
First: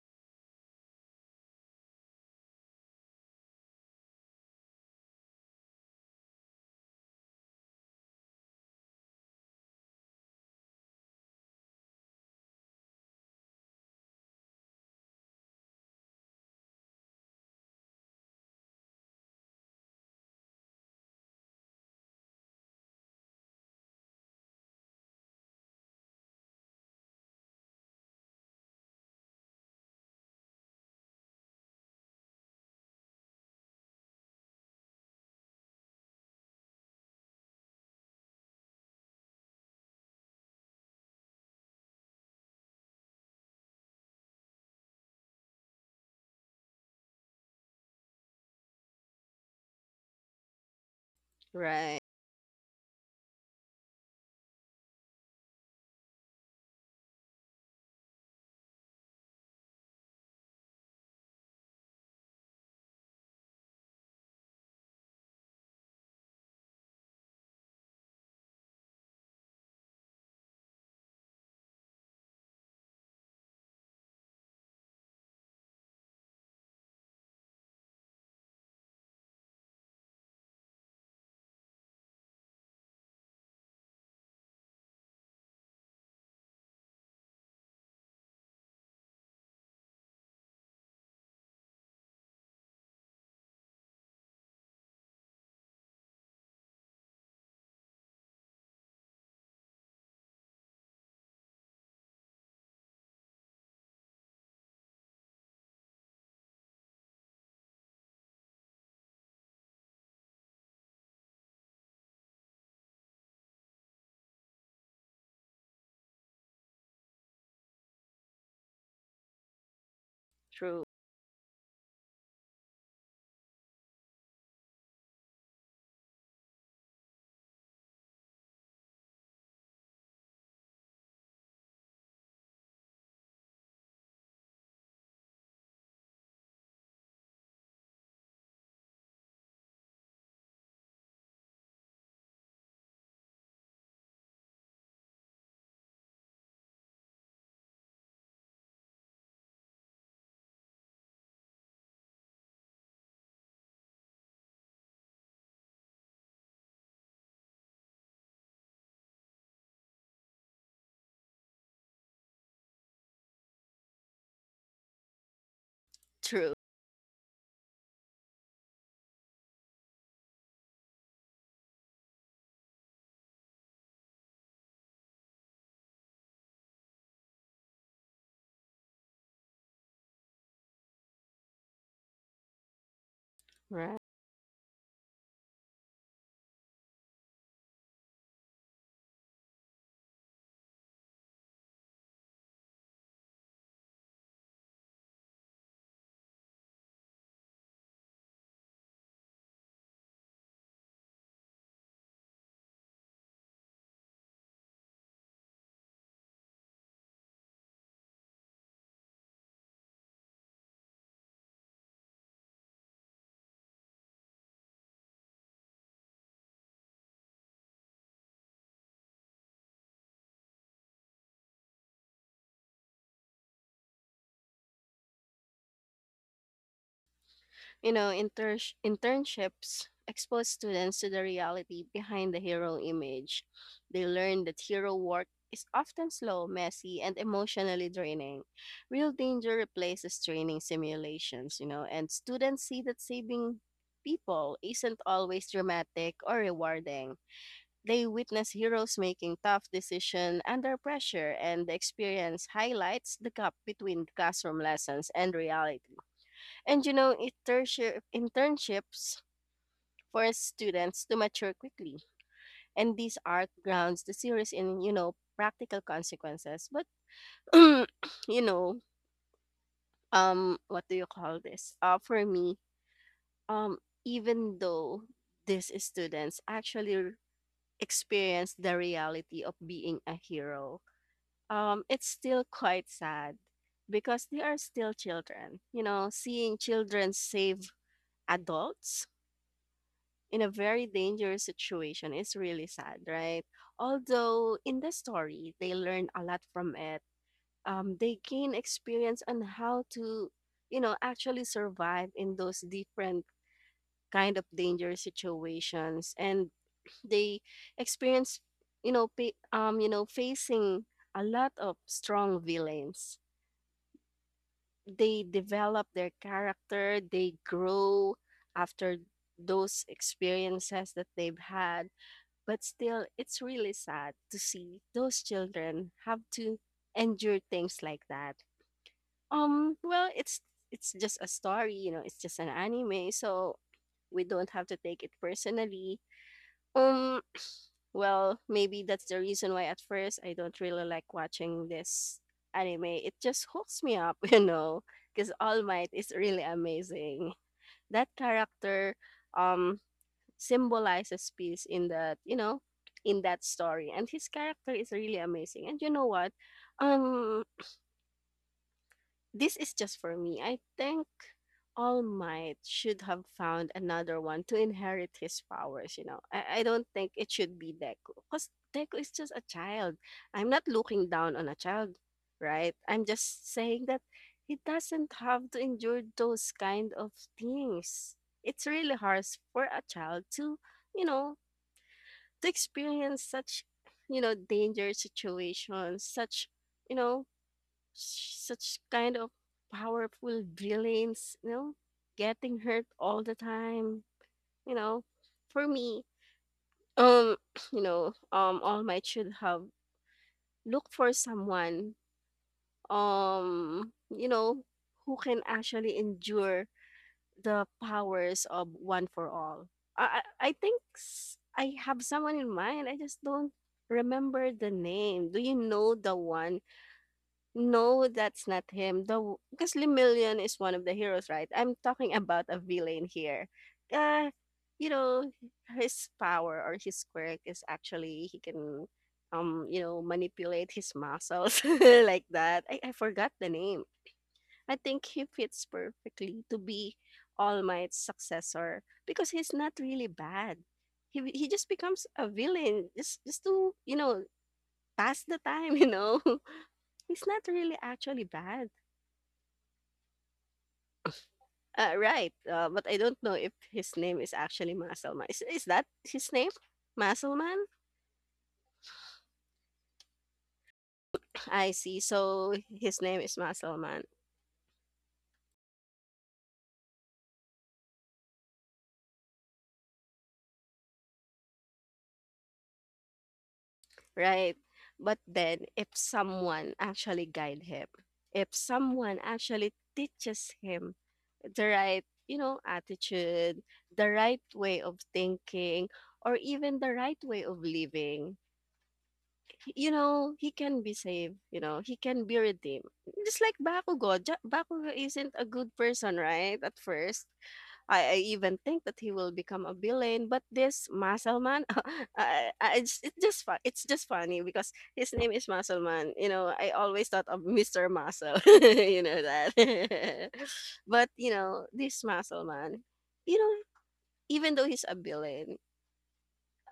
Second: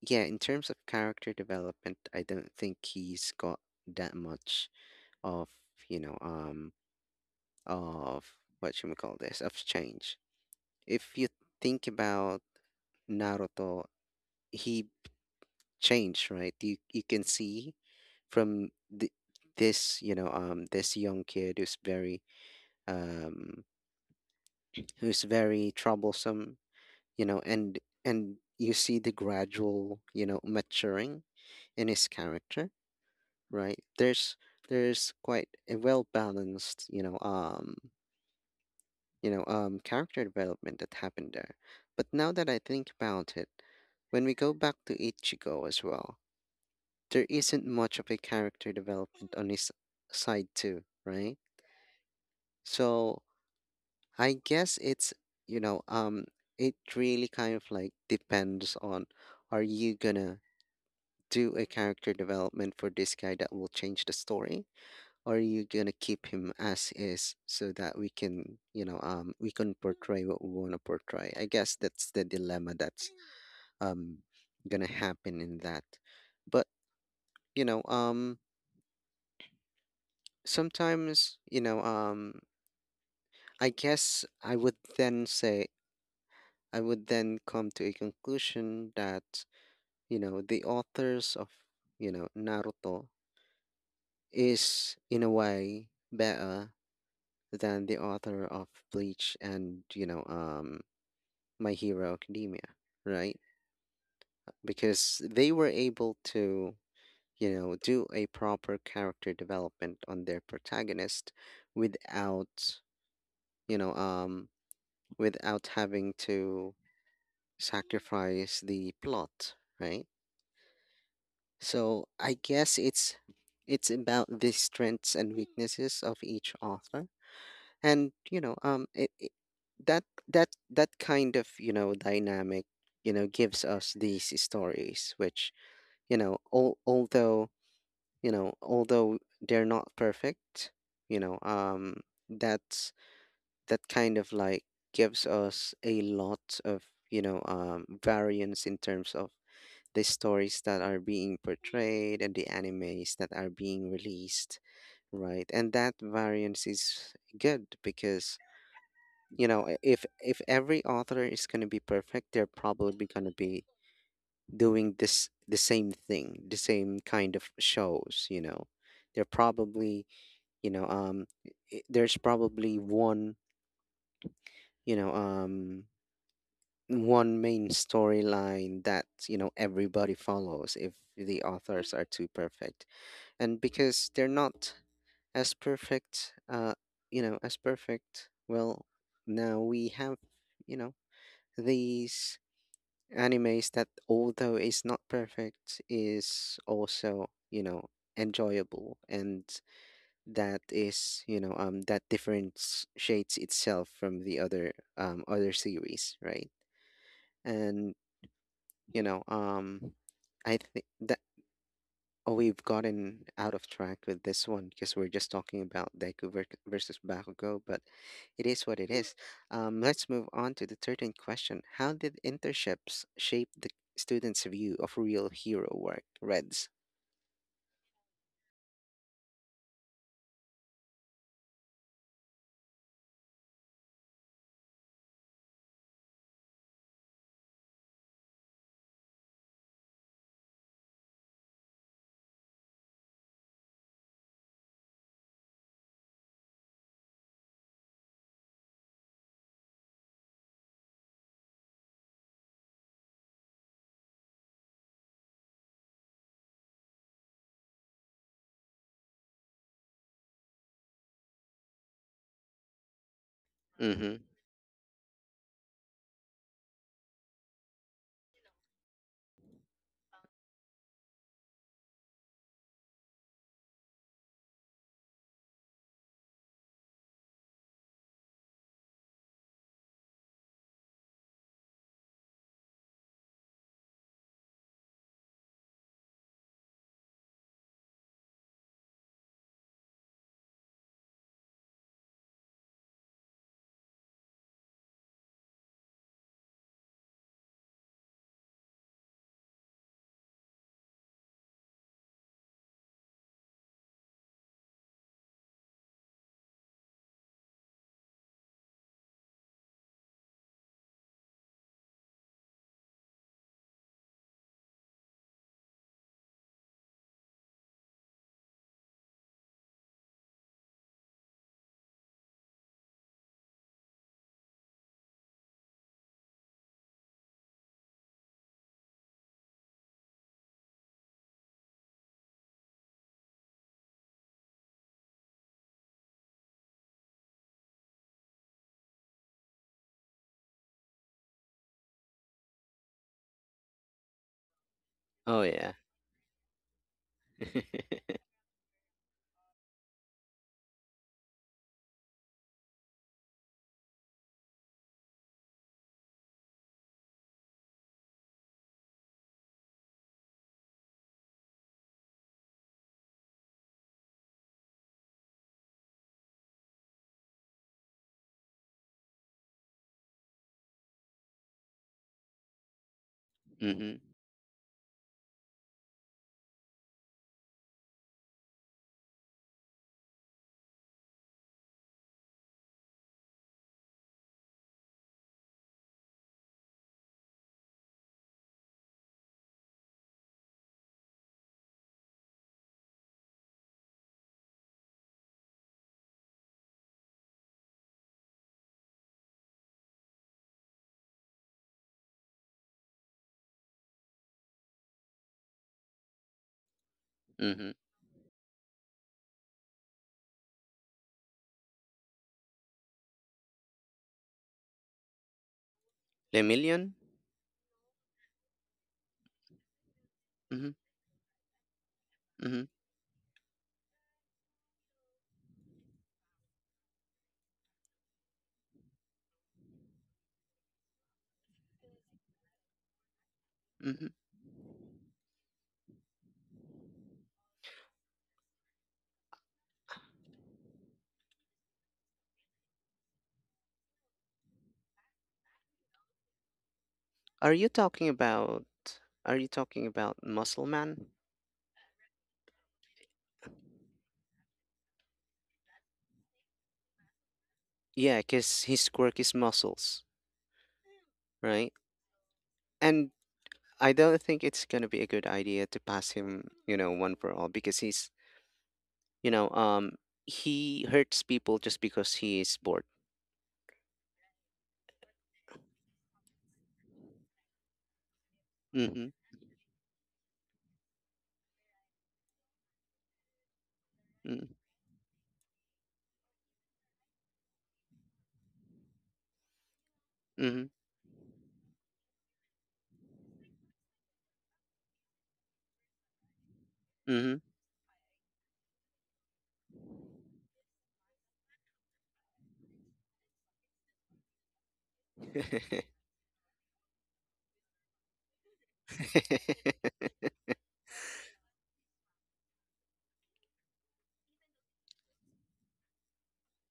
Speaker 1: yeah, in terms of character development, I don't think he's got that much of, you know um of what should we call this, of change. If you think about Naruto, he change, right? You you can see from the, this, you know, um, this young kid who's very, um, who's very troublesome, you know, and and you see the gradual, you know, maturing in his character, right? There's there's quite a well balanced, you know, um, you know, um, character development that happened there. But now that I think about it, when we go back to Ichigo as well, there isn't much of a character development on his side too, right?
Speaker 2: right,
Speaker 1: So I guess it's, you know um it really kind of like depends on, are you gonna do a character development for this guy that will change the story, or are you gonna keep him as is so that we can, you know um we can portray what we want to portray? I guess that's the dilemma that's, um gonna happen in that. But, you know um sometimes, you know um I guess I would then say, I would then come to a conclusion that, you know the authors of, you know Naruto is in a way better than the author of Bleach and, you know um My Hero Academia, right? Because they were able to, you know do a proper character development on their protagonist without, you know um without having to sacrifice the plot, right?
Speaker 2: true,
Speaker 1: So I guess it's it's about the strengths and weaknesses of each author, and, you know, um, it, it that that that kind of, you know dynamic, you know, gives us these stories, which, you know, al- although, you know, although they're not perfect, you know, um, that's, that kind of like gives us a lot of, you know um, variance in terms of the stories that are being portrayed and the animes that are being released, right? And that variance is good because, you know i- if if every author is going to be perfect, they're probably going to be doing this the same thing,
Speaker 2: true,
Speaker 1: the same kind of shows, you know. They're probably, you know um i- there's probably one, you know um one main storyline that, you know everybody follows if the authors are too perfect. And
Speaker 2: right.
Speaker 1: because they're not as perfect, uh you know as perfect, well, now we have, you know these animes that, although is not perfect, is also, you know, enjoyable, and that is, you know um that difference shades itself from the other, um other series, right? And, you know, um, I think that, oh, we've gotten out of track with this one, because we're just talking about Deku ver- versus Bakugo, but it is what it is. Um, let's move on to the thirteenth question. How did internships shape the students' view of real hero work? Reds.
Speaker 2: You know, inters- internships expose students to the reality behind the hero image. They learn that hero work is often slow, messy, and emotionally draining. Real danger replaces training simulations, you know, and students see that saving people isn't always dramatic or rewarding. They witness heroes making tough decisions under pressure, and the experience highlights the gap between classroom lessons and reality. And you know, internship, internships force students to mature quickly. And these art grounds the
Speaker 1: Mm-hmm.
Speaker 2: series in, you know, practical consequences. But, you know, um, what do you call this? Uh, for me, um, even though these students actually r- experience the reality of being a hero, um, it's still quite sad because they are still children. You know, seeing children save adults in a very dangerous situation is really sad, right? Although in the story, they learn a lot from it. Um, they gain experience on how to, you know, actually survive in those different kind of dangerous situations, and they experience, you know, pa- um, you know, facing a lot of strong villains. They develop their character. They grow after those experiences that they've had, but still, it's really sad to see those children have to endure things like that. Um, well, it's it's just a story, you know, it's just an anime, so we don't have to take it personally. Um, well, maybe that's the reason why at first I don't really like watching this anime. It just hooks me up, you know, because
Speaker 1: Oh,
Speaker 2: All
Speaker 1: yeah.
Speaker 2: Might is really amazing. That character, um, symbolizes peace in that you know in that story, and his character is really amazing. And you know what, um this is just for me. I think All Might should have found another one to inherit his powers. You know, i, I don't think it should be Deku, because Deku is just a child. I'm not looking down on a child, right? I'm just saying
Speaker 1: Mm-hmm.
Speaker 2: that he doesn't have to endure those kind of things. It's really hard for a child to, you know, to experience such, you know, danger situations, such, you know, s- such kind of powerful villains, you know, getting hurt all the time, you know. For me, um, you know, um, All Might should have looked for someone, um, you know, who can actually endure the
Speaker 1: Mm-hmm.
Speaker 2: powers of one for all. I I I think s- I have someone in mind. I just don't remember the name. Do you know the one?
Speaker 1: Lemillion?
Speaker 2: No, that's not him. The w- because Lemillion is
Speaker 1: Mm-hmm.
Speaker 2: one of the heroes, right? I'm talking about a
Speaker 1: Mm-hmm.
Speaker 2: villain here. Uh, you know, his power or his quirk is actually he can um you know manipulate his muscles like that. I I forgot the name.
Speaker 1: Mm-hmm.
Speaker 2: I think he fits perfectly to be All Might's successor because he's not really bad. He be- he just becomes a villain just just to, you know, pass the time. You know, he's not
Speaker 1: Are you
Speaker 2: really
Speaker 1: talking
Speaker 2: actually
Speaker 1: about,
Speaker 2: bad.
Speaker 1: are you talking about Muscle Man?
Speaker 2: Uh, right, uh, but I don't know if his name is actually Muscleman. Is is that his name? Muscleman?
Speaker 1: Yeah, because his quirk is muscles,
Speaker 2: I
Speaker 1: right?
Speaker 2: see. So his
Speaker 1: And
Speaker 2: name is
Speaker 1: I
Speaker 2: Muscleman,
Speaker 1: don't think it's gonna be a good idea to pass him, you know, One for All, because he's, you know, um, he hurts people just because he is bored.
Speaker 2: right? But then, if someone actually guide him, if
Speaker 1: Mm-hmm.
Speaker 2: someone actually teaches him the right, you know, attitude, the right way of thinking, or even the right way of living, you know, he
Speaker 1: Mm-hmm.
Speaker 2: can be saved. You know, he can be redeemed. Just like Bakugo, Ja- Bakugo isn't a good person, right? At first, I, I even think that he will become a villain, but this Muscle Man, I, I, it's, it's just fun. It's just funny because his name is Muscle
Speaker 1: Mm-hmm.
Speaker 2: Man. You know, I always thought of Mister Muscle. you know that, but you know this Muscle Man, you know, even though he's a villain,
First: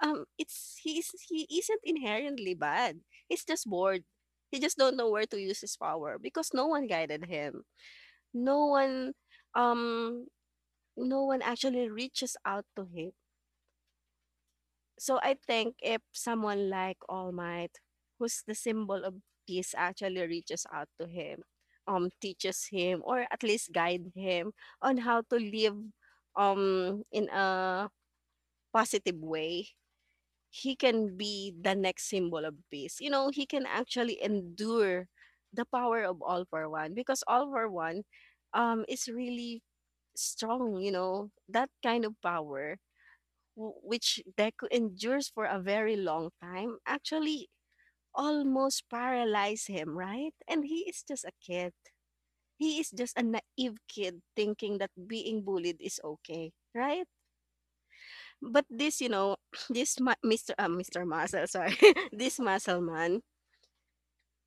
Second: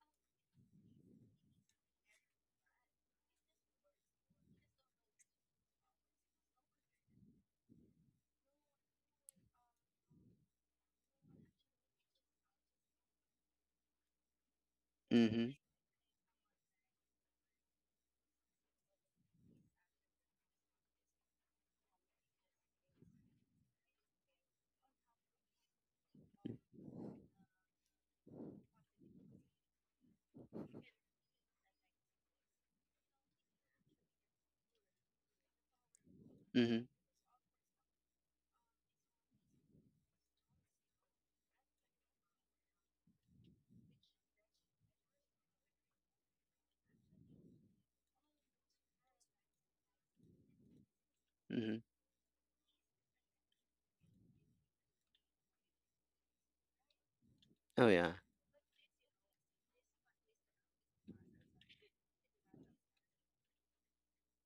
Speaker 2: um, it's he's he isn't inherently bad. He's just bored. He just don't know where to use his power because no one guided him. No one, um, no one actually reaches out to him. So I
Speaker 1: Mm-hmm.
Speaker 2: think if someone like All Might, who's the symbol of peace, actually reaches out to him, um, teaches him, or at least guide him on how to live um in a positive way, he can be the next symbol of peace. You know, he can actually endure the power of all for
Speaker 1: Mm-hmm.
Speaker 2: one, because all for one um is really strong. You know, that kind of power w- which Deku endures for a very long time, actually almost paralyze him, right? And he is just a kid.
Speaker 1: Mm-hmm.
Speaker 2: He is just a naive kid thinking that being bullied is okay, right?
Speaker 1: Oh yeah.
Speaker 2: But this, you know, this ma- mister Uh, mister Muscle, sorry, this muscle man,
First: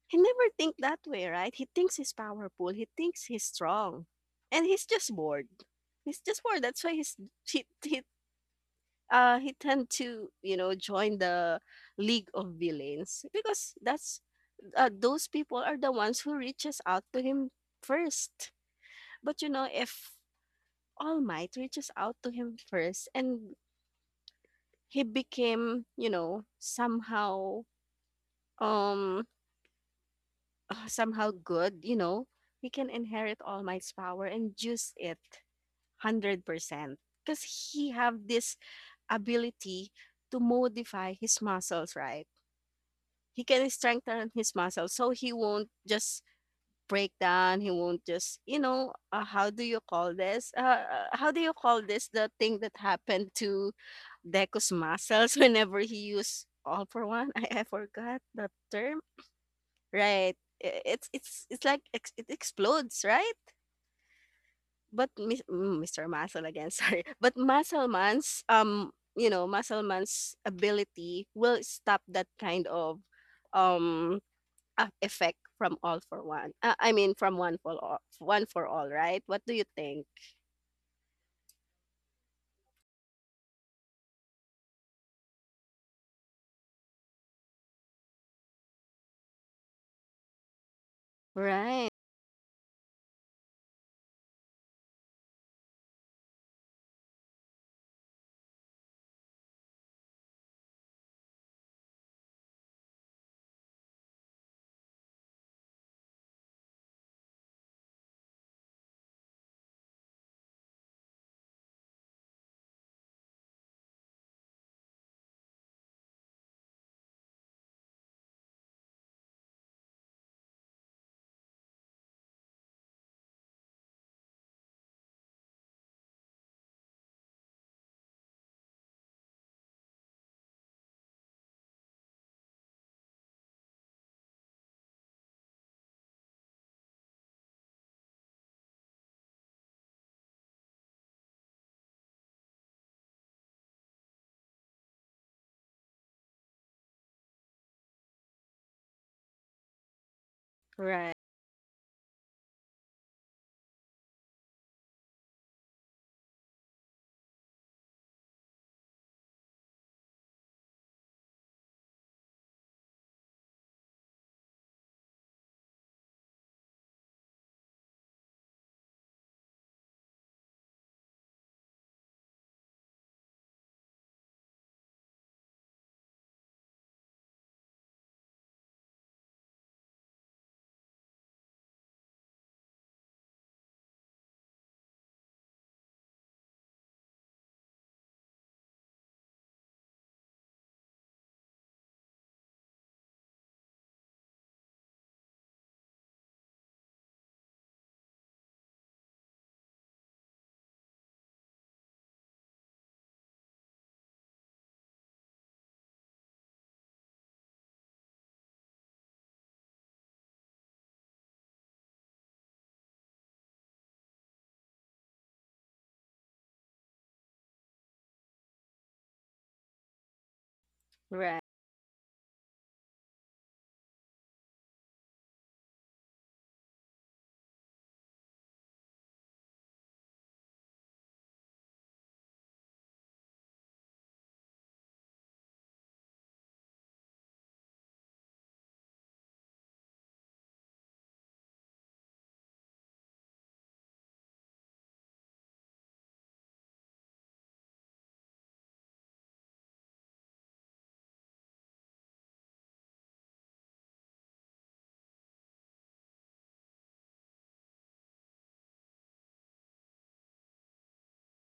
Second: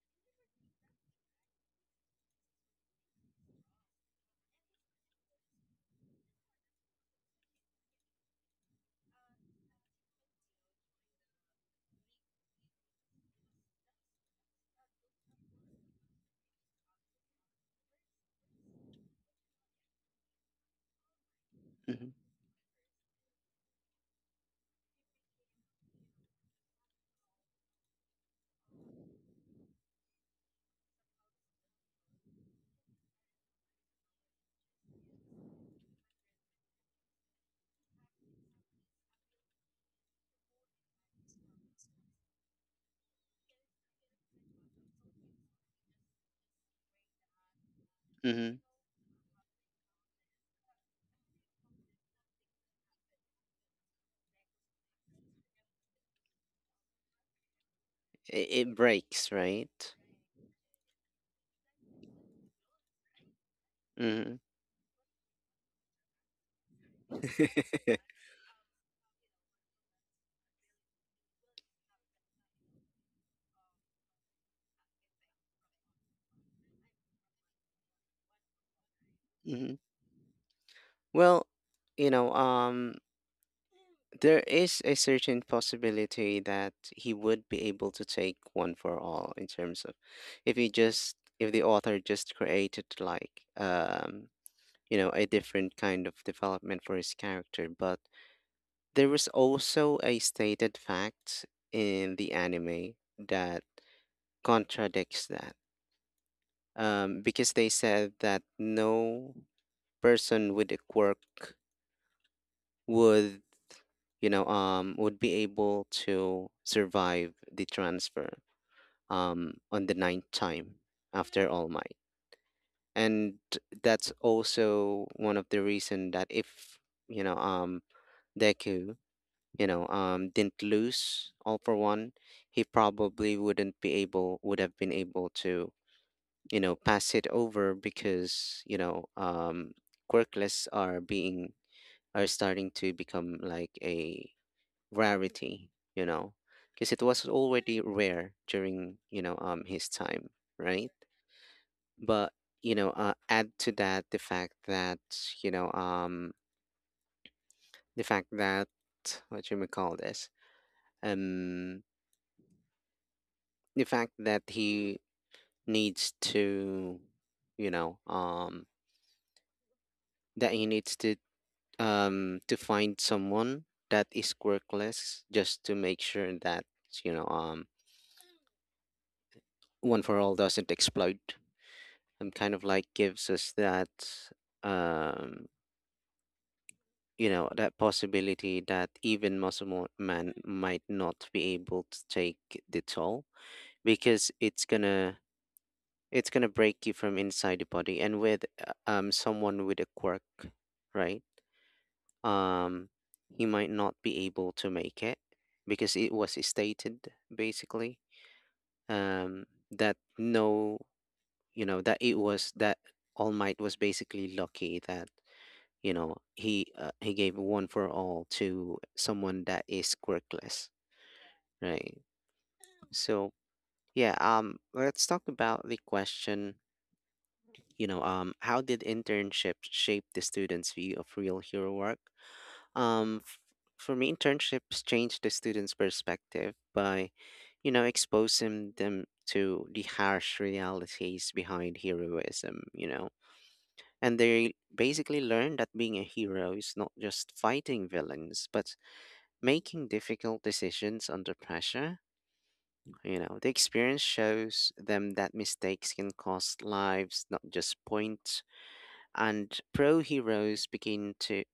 Speaker 2: he never think that way, right? He thinks he's powerful. He thinks he's strong, and he's just bored. He's just bored. That's why he's he, he uh, he tend to, you know, join the League of Villains, because that's uh, those people are the ones who reaches out to him first. But you know, if All Might reaches
Speaker 1: Mm-hmm.
Speaker 2: out to him first, and he became you know somehow um uh, somehow good, you know, he can inherit All Might's power and use it hundred percent because he have this ability to modify his muscles, right? He can strengthen his muscles so he won't just break down. He won't just, you
Speaker 1: Mm-hmm.
Speaker 2: know, uh, how do you call this, uh, uh, how do you call this, the thing that happened to Deku's muscles whenever he used all for one. I, I forgot
Speaker 1: It,
Speaker 2: the
Speaker 1: it
Speaker 2: term.
Speaker 1: breaks, right?
Speaker 2: Right. I- it's it's it's like ex- it explodes, right?
Speaker 1: Mm-hmm.
Speaker 2: But mis- mm, mister Muscle again sorry, but Muscle Man's um you know Muscle Man's ability will stop that kind of um uh, effect from all for one. Uh, I mean, from one for all, one for all, right? What do you
Speaker 1: Mm-hmm.
Speaker 2: think?
Speaker 1: Well, you know, um, there is a certain possibility that he would be able to take One for All, in terms of, if he just, if the
Speaker 2: Right,
Speaker 1: author just created like, um you know a different kind of development for his character, but there was also a stated fact in the anime that contradicts that. Um because they said that no person with a quirk would you know, um, would be able to survive the transfer, um, on the ninth time after All Might. And that's also one of the reason that if, you know, um, Deku, you know, um, didn't lose All for One, he probably wouldn't be able, would have been able to, you know, pass it over, because, you know, um, quirkless are being, are starting to become like a rarity, you know, because it was already rare during, you know, um, his time, right?
Speaker 2: right,
Speaker 1: But, you know, uh, add to that the fact that, you know, um, the fact that, what you may call this, um, the fact that he needs to, you know, um, that he needs to, um, to find someone that is quirkless just to make sure that, you know, um, one for all doesn't explode and kind of like gives us that um you know that possibility that even muscle mo- man might not be able to take the toll, because it's gonna it's gonna break you from inside the body. And with uh, um someone with a quirk, right. um he might not be able to make it, because it was stated basically, um that no, you know that it was that All Might was basically lucky that, you know he uh, he gave one for all to someone that is quirkless,
Speaker 2: right,
Speaker 1: right. So, yeah um let's talk about the question. you know um how did internships shape the students view of real hero work? um f- for me, internships changed the students perspective by, you know exposing them to the harsh realities behind heroism, you know. And they basically learn that being a hero is not just fighting villains, but making difficult decisions under pressure. You know, the experience shows them that mistakes can cost lives, not just points. And pro heroes begin to,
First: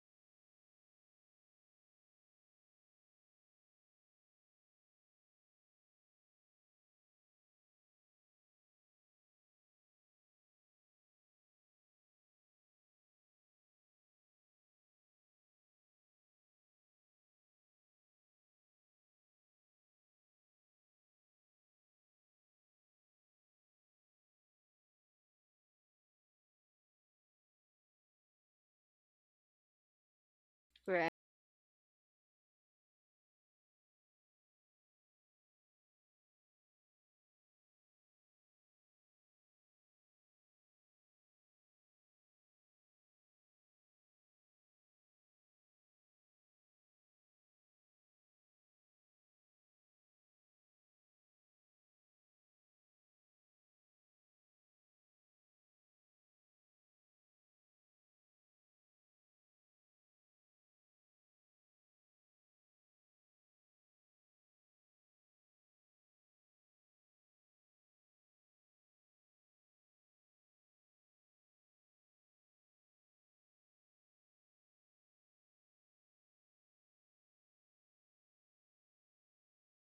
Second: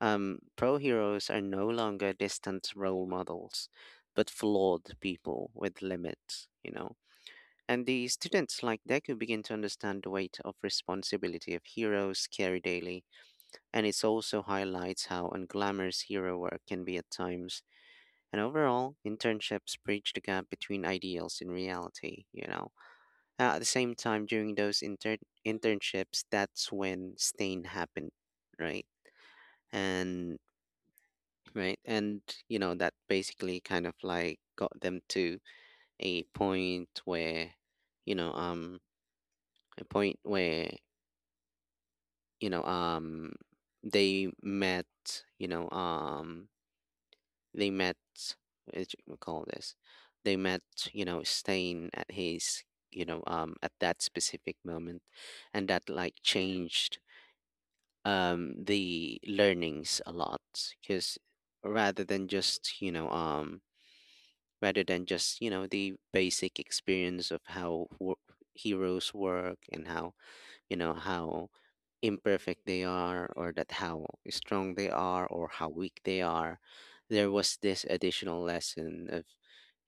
Speaker 1: um, pro heroes are no longer distant role models, but flawed people with limits, you know. And the students like Deku begin to understand the weight of responsibility of heroes carry daily, and it also highlights how unglamorous hero work can be at times, and overall, internships bridge the gap between ideals and reality, you know. Uh, at the same time, during those inter- internships, that's when stain happened, right? And
Speaker 2: right,
Speaker 1: right, and you know that basically kind of like got them to a point where, you know, um, a point where you know, um, they met, you know, um, they met, as we call this, they met, you know, staying at his, you know, um, at that specific moment, and that like changed um the learnings a lot, because rather than just you know um rather than just you know the basic experience of how wo- heroes work, and how, you know how imperfect they are, or that how strong they are or how weak they are, there was this additional lesson of,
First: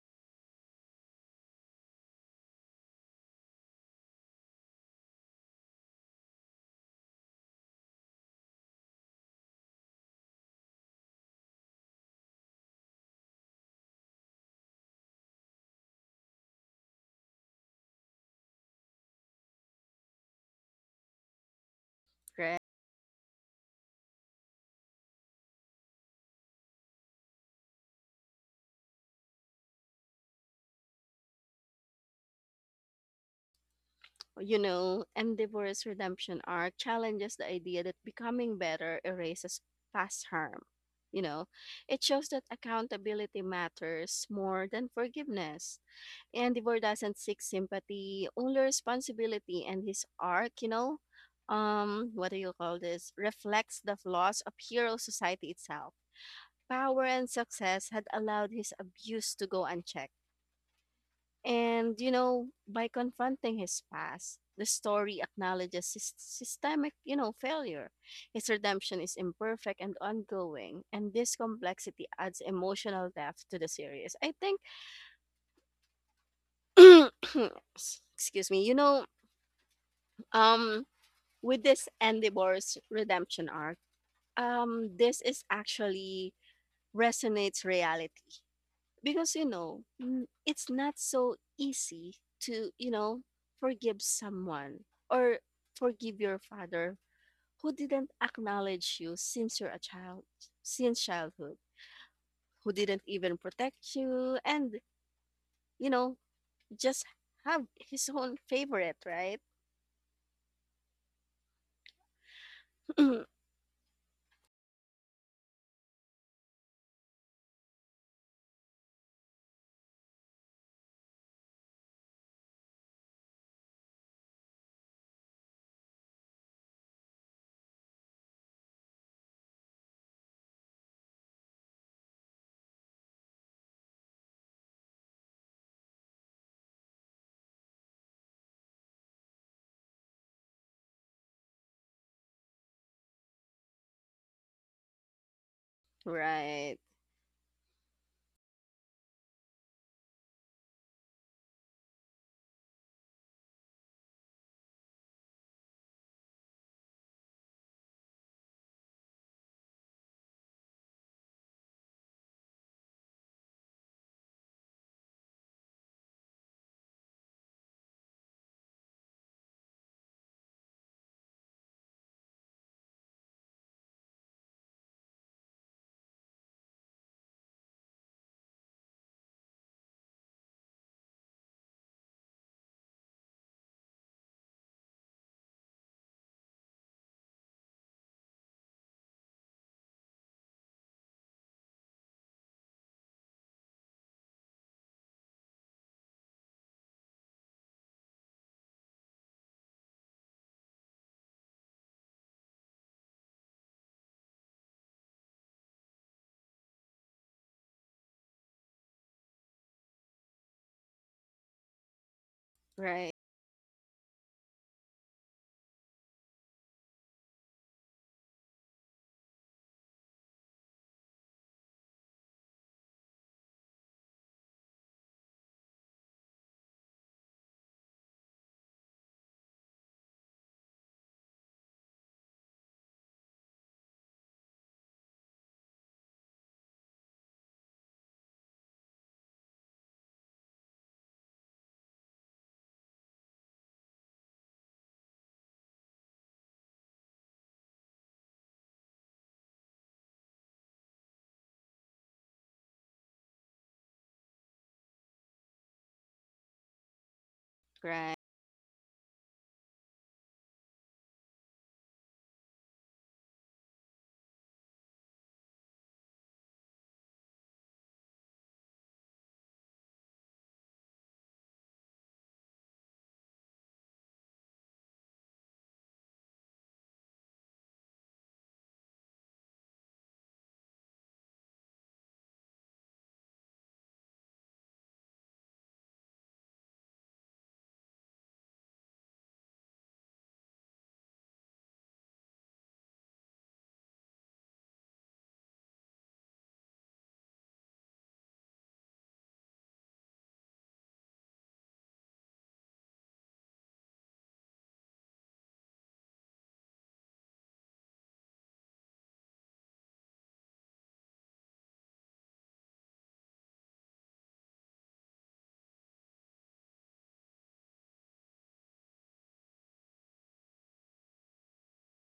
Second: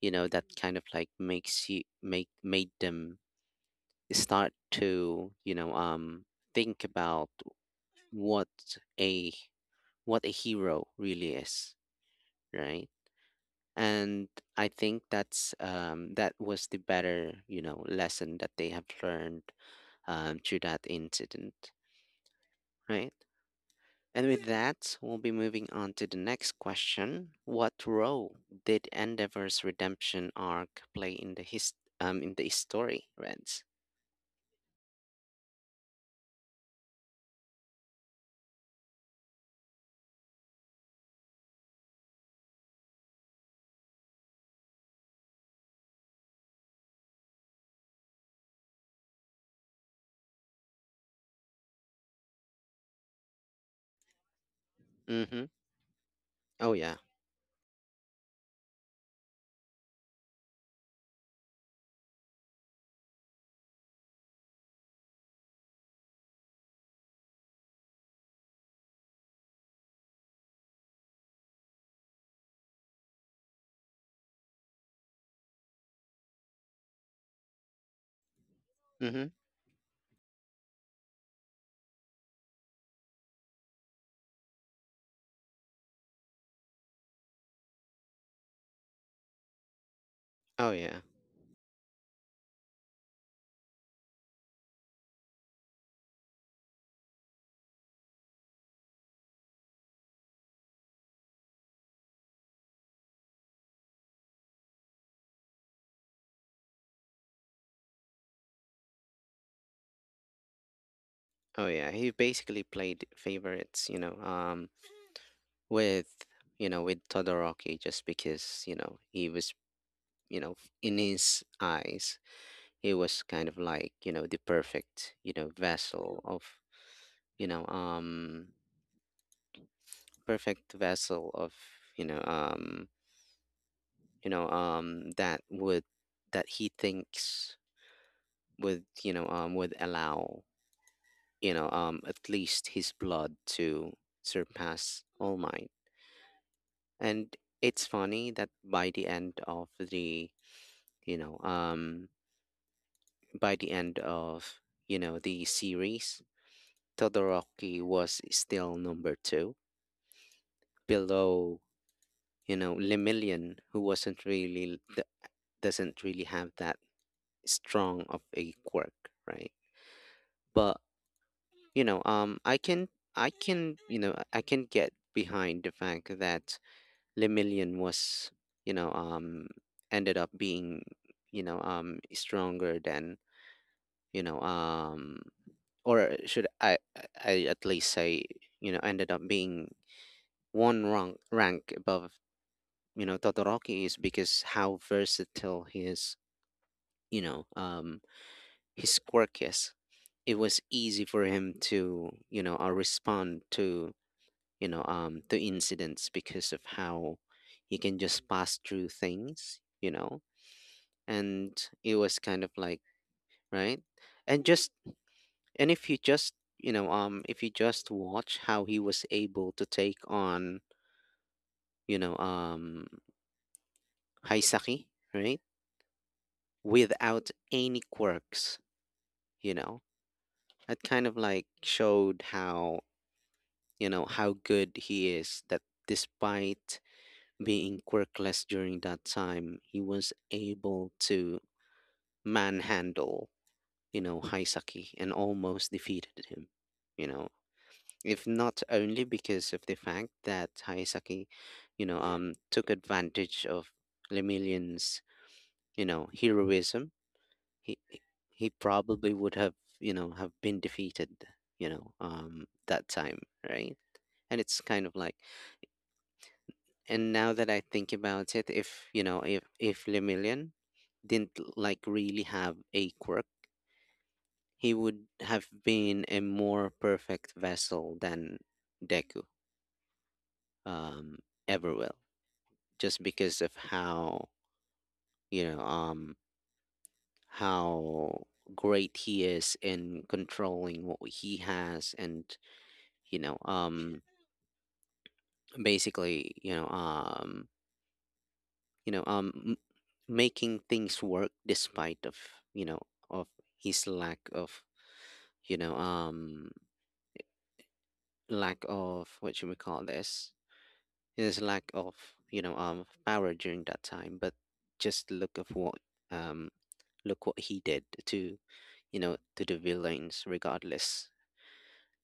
Speaker 1: you know that kind of like makes you make made them start to, you know um think about what a what a hero really is, right. And I think that's um that was the better, you know lesson that they have learned, um through that incident,
Speaker 2: right.
Speaker 1: right. And with that, we'll be moving on to the next question. What role did Endeavor's redemption arc play in the his um in the story, Reds?
Speaker 2: You know, Endeavor's redemption arc challenges the idea that becoming better erases past harm. You know, it shows that accountability matters more than forgiveness. Endeavor doesn't seek sympathy, only responsibility, and his arc, you know, um, what do you call this? Reflects the flaws of hero
Speaker 1: Mm-hmm.
Speaker 2: society itself.
Speaker 1: Oh yeah.
Speaker 2: Power and success had allowed his abuse to go unchecked. And, you know, by confronting his past, the story acknowledges sys- systemic, you know, failure. His redemption is imperfect and ongoing, and this complexity adds emotional depth to the series. I think, excuse me, you know,
Speaker 1: Mm-hmm.
Speaker 2: um, with this Endeavor's redemption arc, um, this is actually resonates reality, because you know n- it's
Speaker 1: Oh
Speaker 2: not
Speaker 1: yeah.
Speaker 2: so easy to, you know, forgive someone, or forgive your father who didn't acknowledge you since you're a child, since childhood, who didn't even protect you, and you know, just have his own favorite, right?
Speaker 1: Oh yeah. He basically played favorites, you know, um, with, you know with Todoroki, just because, you know he was, you know, in his eyes, he was kind of like, you know, the perfect, you know, vessel of, you know, um, perfect vessel of, you know, um, you know, um, that would, that he thinks would, you know, um, would allow, you know, um, at least his blood to surpass All Mine.
Speaker 2: Right,
Speaker 1: And it's funny that by the end of the, you know, um, by the end of, you know, the series, Todoroki was still number two, below, you know, Lemillion, who wasn't really d- doesn't really have that strong of a quirk, right? But, you know, um, I can, I can you know I can get behind the fact that Lemillion was, you know um ended up being, you know um stronger than, you know um or should I I I at least say, you know ended up being one rank rank above, you know Todoroki, is because how versatile his, you know um his quirk is. It was easy for him to, you know uh, respond to, you know um to incidents, because of how he can just pass through things, you know, and it was kind of like,
Speaker 2: right,
Speaker 1: right. And just, and if you just, you know um if you just watch how he was able to take on, you know um Haisaki, right, without any quirks, you know, that kind of like showed how, you know how good he is, that despite being quirkless during that time, he was able to manhandle, you know Haisaki, and almost defeated him, you know, if not only because of the fact that Haisaki, you know um took advantage of Lemillion's, you know heroism, he he
Speaker 2: right,
Speaker 1: he probably would have, you know have been defeated, you know um that time, right. And it's kind of like, and now that I think about it, if, you know if if Lemillion didn't like really have a quirk, he would have been a more perfect vessel than Deku, um, ever will, just because of how, you know um how great he is in controlling what he has, and, you know um basically, you know um you know um m- making things work despite of, you know, of his lack of, you know um lack of what should we call this, his lack of, you know um power during that time, but just look of what, um look what he did to, you know to the villains regardless.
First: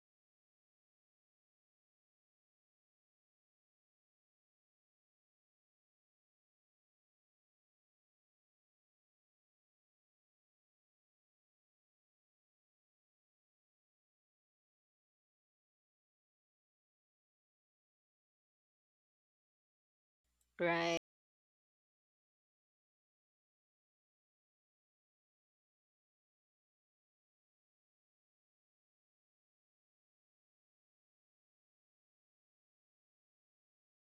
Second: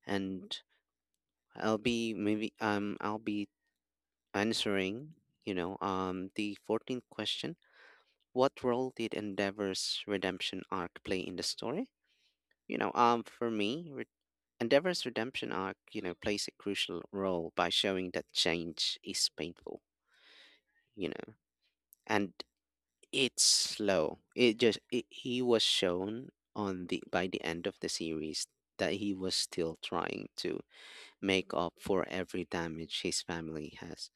Speaker 1: And I'll be maybe, um I'll be answering, you know um the fourteenth question. What role did Endeavor's redemption arc play in the story? You know, um, for me, re- Endeavor's redemption arc, you know, plays a crucial role by showing that change is painful,
Speaker 2: right.
Speaker 1: you know, and it's slow. It just it, he was shown on the by the end of the series that he was still trying to make up for every damage his family has,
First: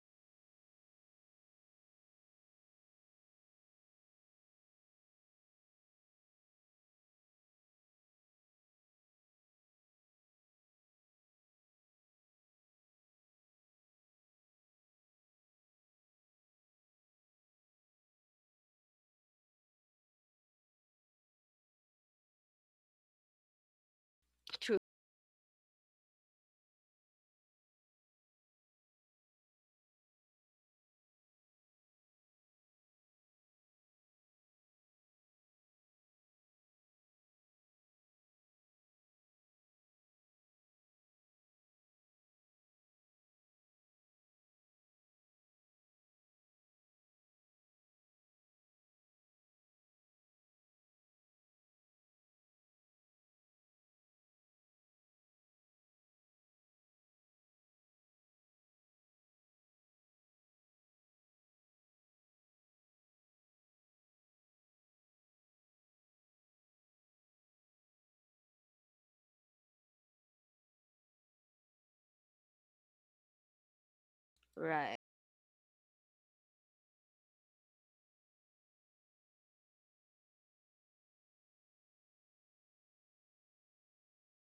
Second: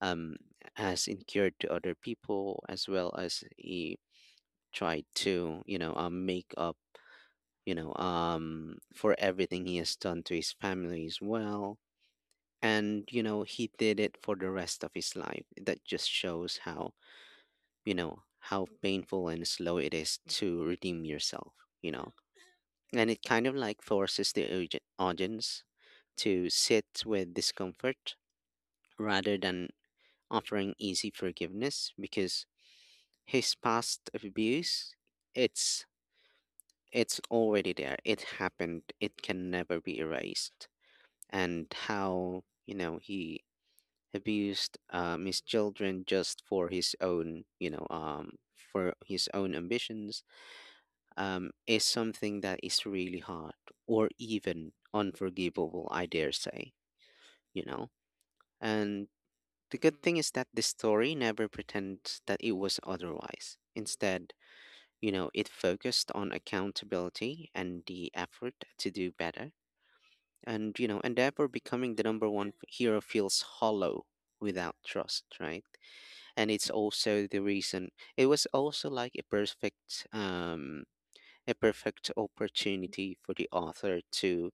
Speaker 1: um has incurred to other people, as well as he tried to, you know um, make up, you know, um, for everything he has done to his family as well. And, you know, he did it for the rest of his life. That just shows how, you know, how painful and slow it is to redeem yourself, you know. And it kind of like forces the
Speaker 2: True.
Speaker 1: auge- audience to sit with discomfort rather than offering easy forgiveness, because his past abuse, it's it's already there. It happened. It can never be erased. And how, you know he abused, um, his children just for his own, you know um, for his own ambitions, um, is something that is really hard, or even unforgivable, I dare say, you know. And the good thing is that the story never pretends that it was otherwise. Instead, you know, it focused on accountability and the effort to do better. And, you know, and therefore, becoming the number one f- hero feels hollow without
Speaker 2: Right.
Speaker 1: trust, right. And it's also the reason, it was also like a perfect um a perfect opportunity for the author to,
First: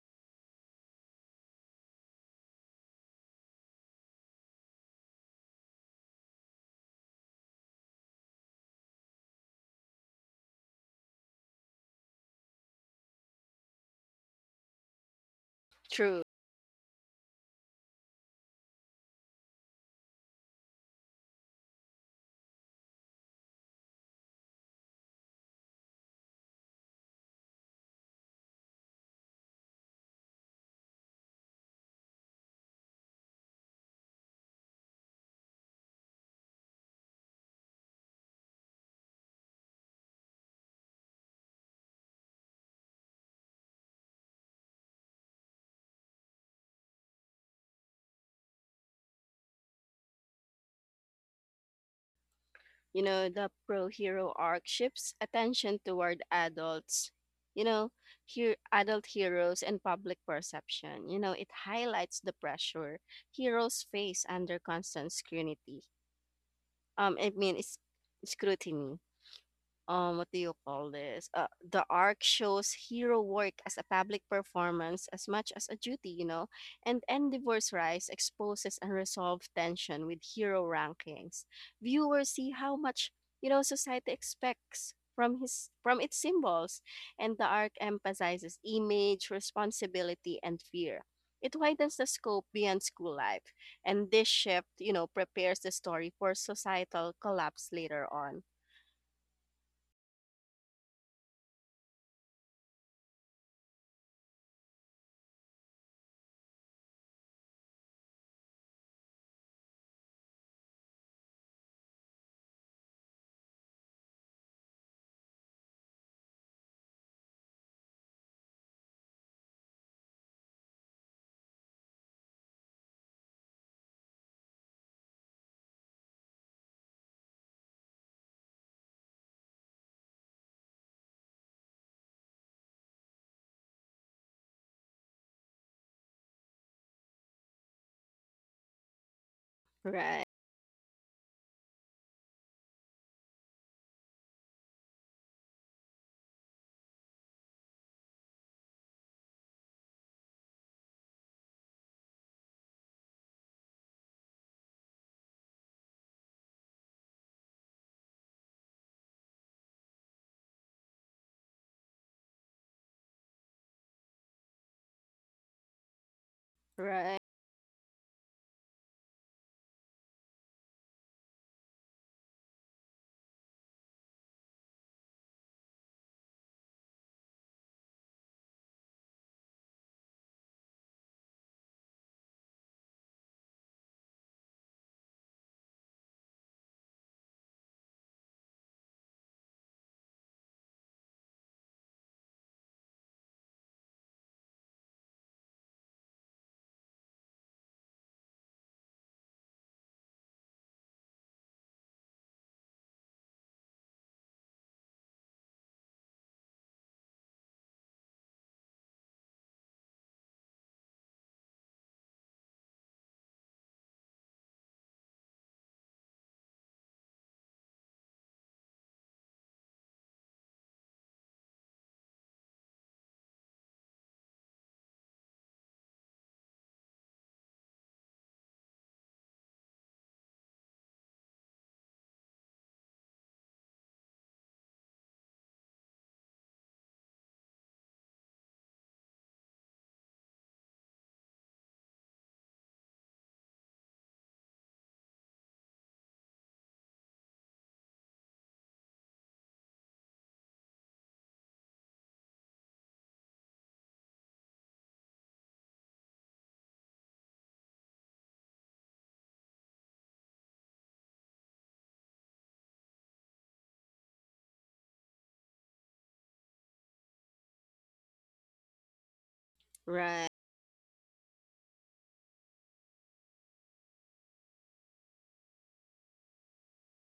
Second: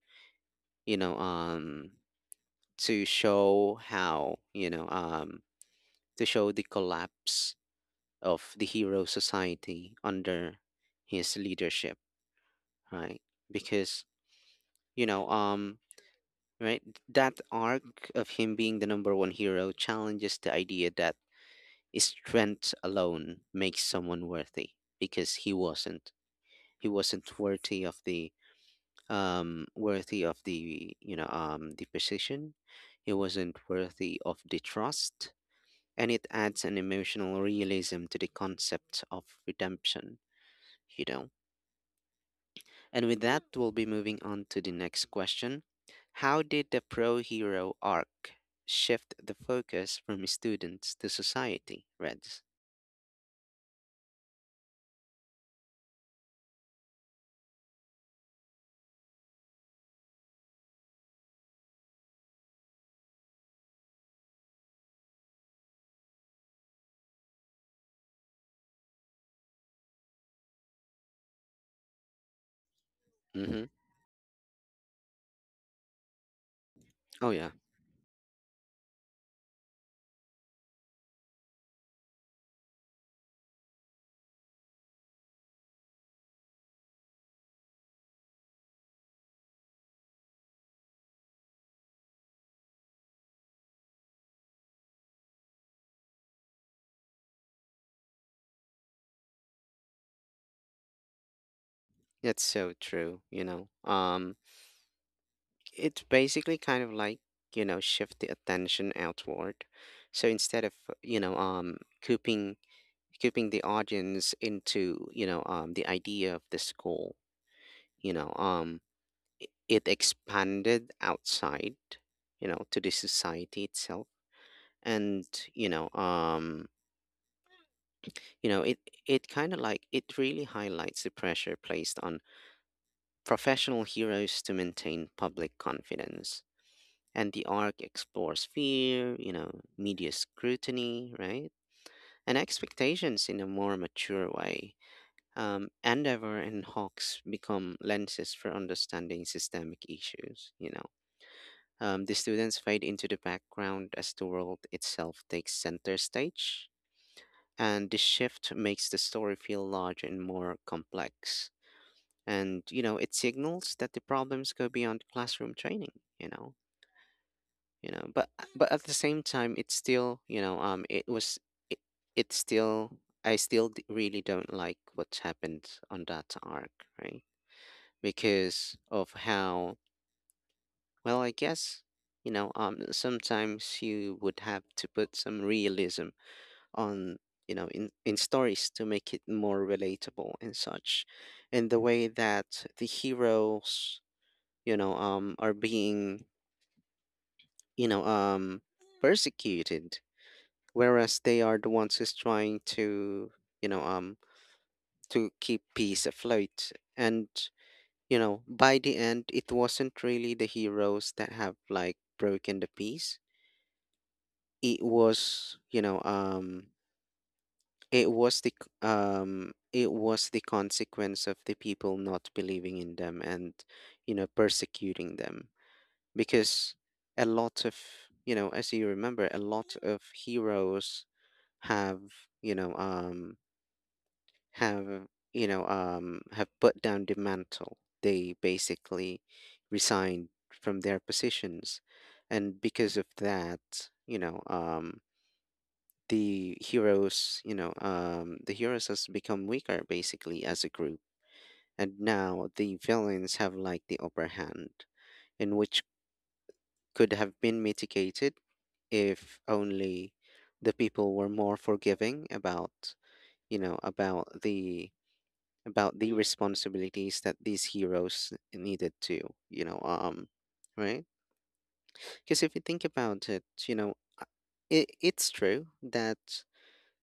Speaker 1: you know um to show how, you know um to show the collapse of the hero society under his leadership, right? Because, you know um
Speaker 2: True.
Speaker 1: right? That arc of him being the number one hero challenges the idea that strength alone makes someone worthy, because he wasn't. He wasn't worthy of the, um worthy of the, you know um the position. He wasn't worthy of the trust. And it adds an emotional realism to the concept of redemption, you know. And with that, we'll be moving on to the next question. How did the pro hero arc shift the focus from students to society, Reds?
Speaker 2: You know, the pro hero arc shifts attention toward adults, you know, here adult heroes and public perception. You know, it highlights the pressure heroes face under constant scrutiny. Um, I mean, it's scrutiny. Um, what do you call this, uh, the arc shows hero work
Speaker 1: Mm-hmm.
Speaker 2: as a public performance as much as a duty, you know. And
Speaker 1: Oh, yeah.
Speaker 2: Endeavor's rise exposes unresolved tension with hero rankings. Viewers see how much, you know, society expects from his, from its symbols, and the arc emphasizes image, responsibility, and fear. It widens the scope beyond school life, and this shift, you know, prepares the story for societal collapse later on.
Speaker 1: That's so true, you know. Um, it's basically kind of like, you know, shift the attention outward. So instead of, you know, um, cooping, cooping the audience into, you know, um, the idea of the school, you know, um, it expanded outside, you know to the society itself. And, you know um you know it it kind of like, it really highlights the pressure placed on professional heroes to maintain public confidence, and the arc explores fear, you know, media
Speaker 2: Right,
Speaker 1: scrutiny, right, and expectations in a more mature way. um, Endeavor and Hawks become lenses for understanding systemic issues, you know. Um, the students fade into the background as the world itself takes center stage, and this shift makes the story feel large and more complex. And, you know, it signals that the problems go beyond classroom training. You know,
Speaker 2: right.
Speaker 1: you know, but but at the same time, it's still, you know, um, it was it, it's still, I still d- really don't like what's happened on that arc, right? Because of how, well, I guess, you know, um, sometimes you would have to put some realism on, you know, in, in stories to make it more relatable and such. And the way that the heroes, you know, um, are being, you know, um, persecuted, whereas they are the ones who's trying to, you know, um, to keep peace afloat. And, you know, by the end, it wasn't really the heroes that have like broken the peace, it was you know um it was the c- um it was the consequence of the people not believing in them, and, you know persecuting them, because a lot of, you know, as you remember, a lot of heroes have, you know um have, you know um have put down the mantle. They basically resigned from their positions. And because of that, you know um the heroes, you know, um, the heroes has become weaker basically as a group, and now the villains have like the upper hand, in which could have been mitigated if only the people were more forgiving about, you know, about the about the responsibilities that these heroes needed to, you know, um,
Speaker 2: Right,
Speaker 1: right? Because if you think about it, you know, uh, it, it's true that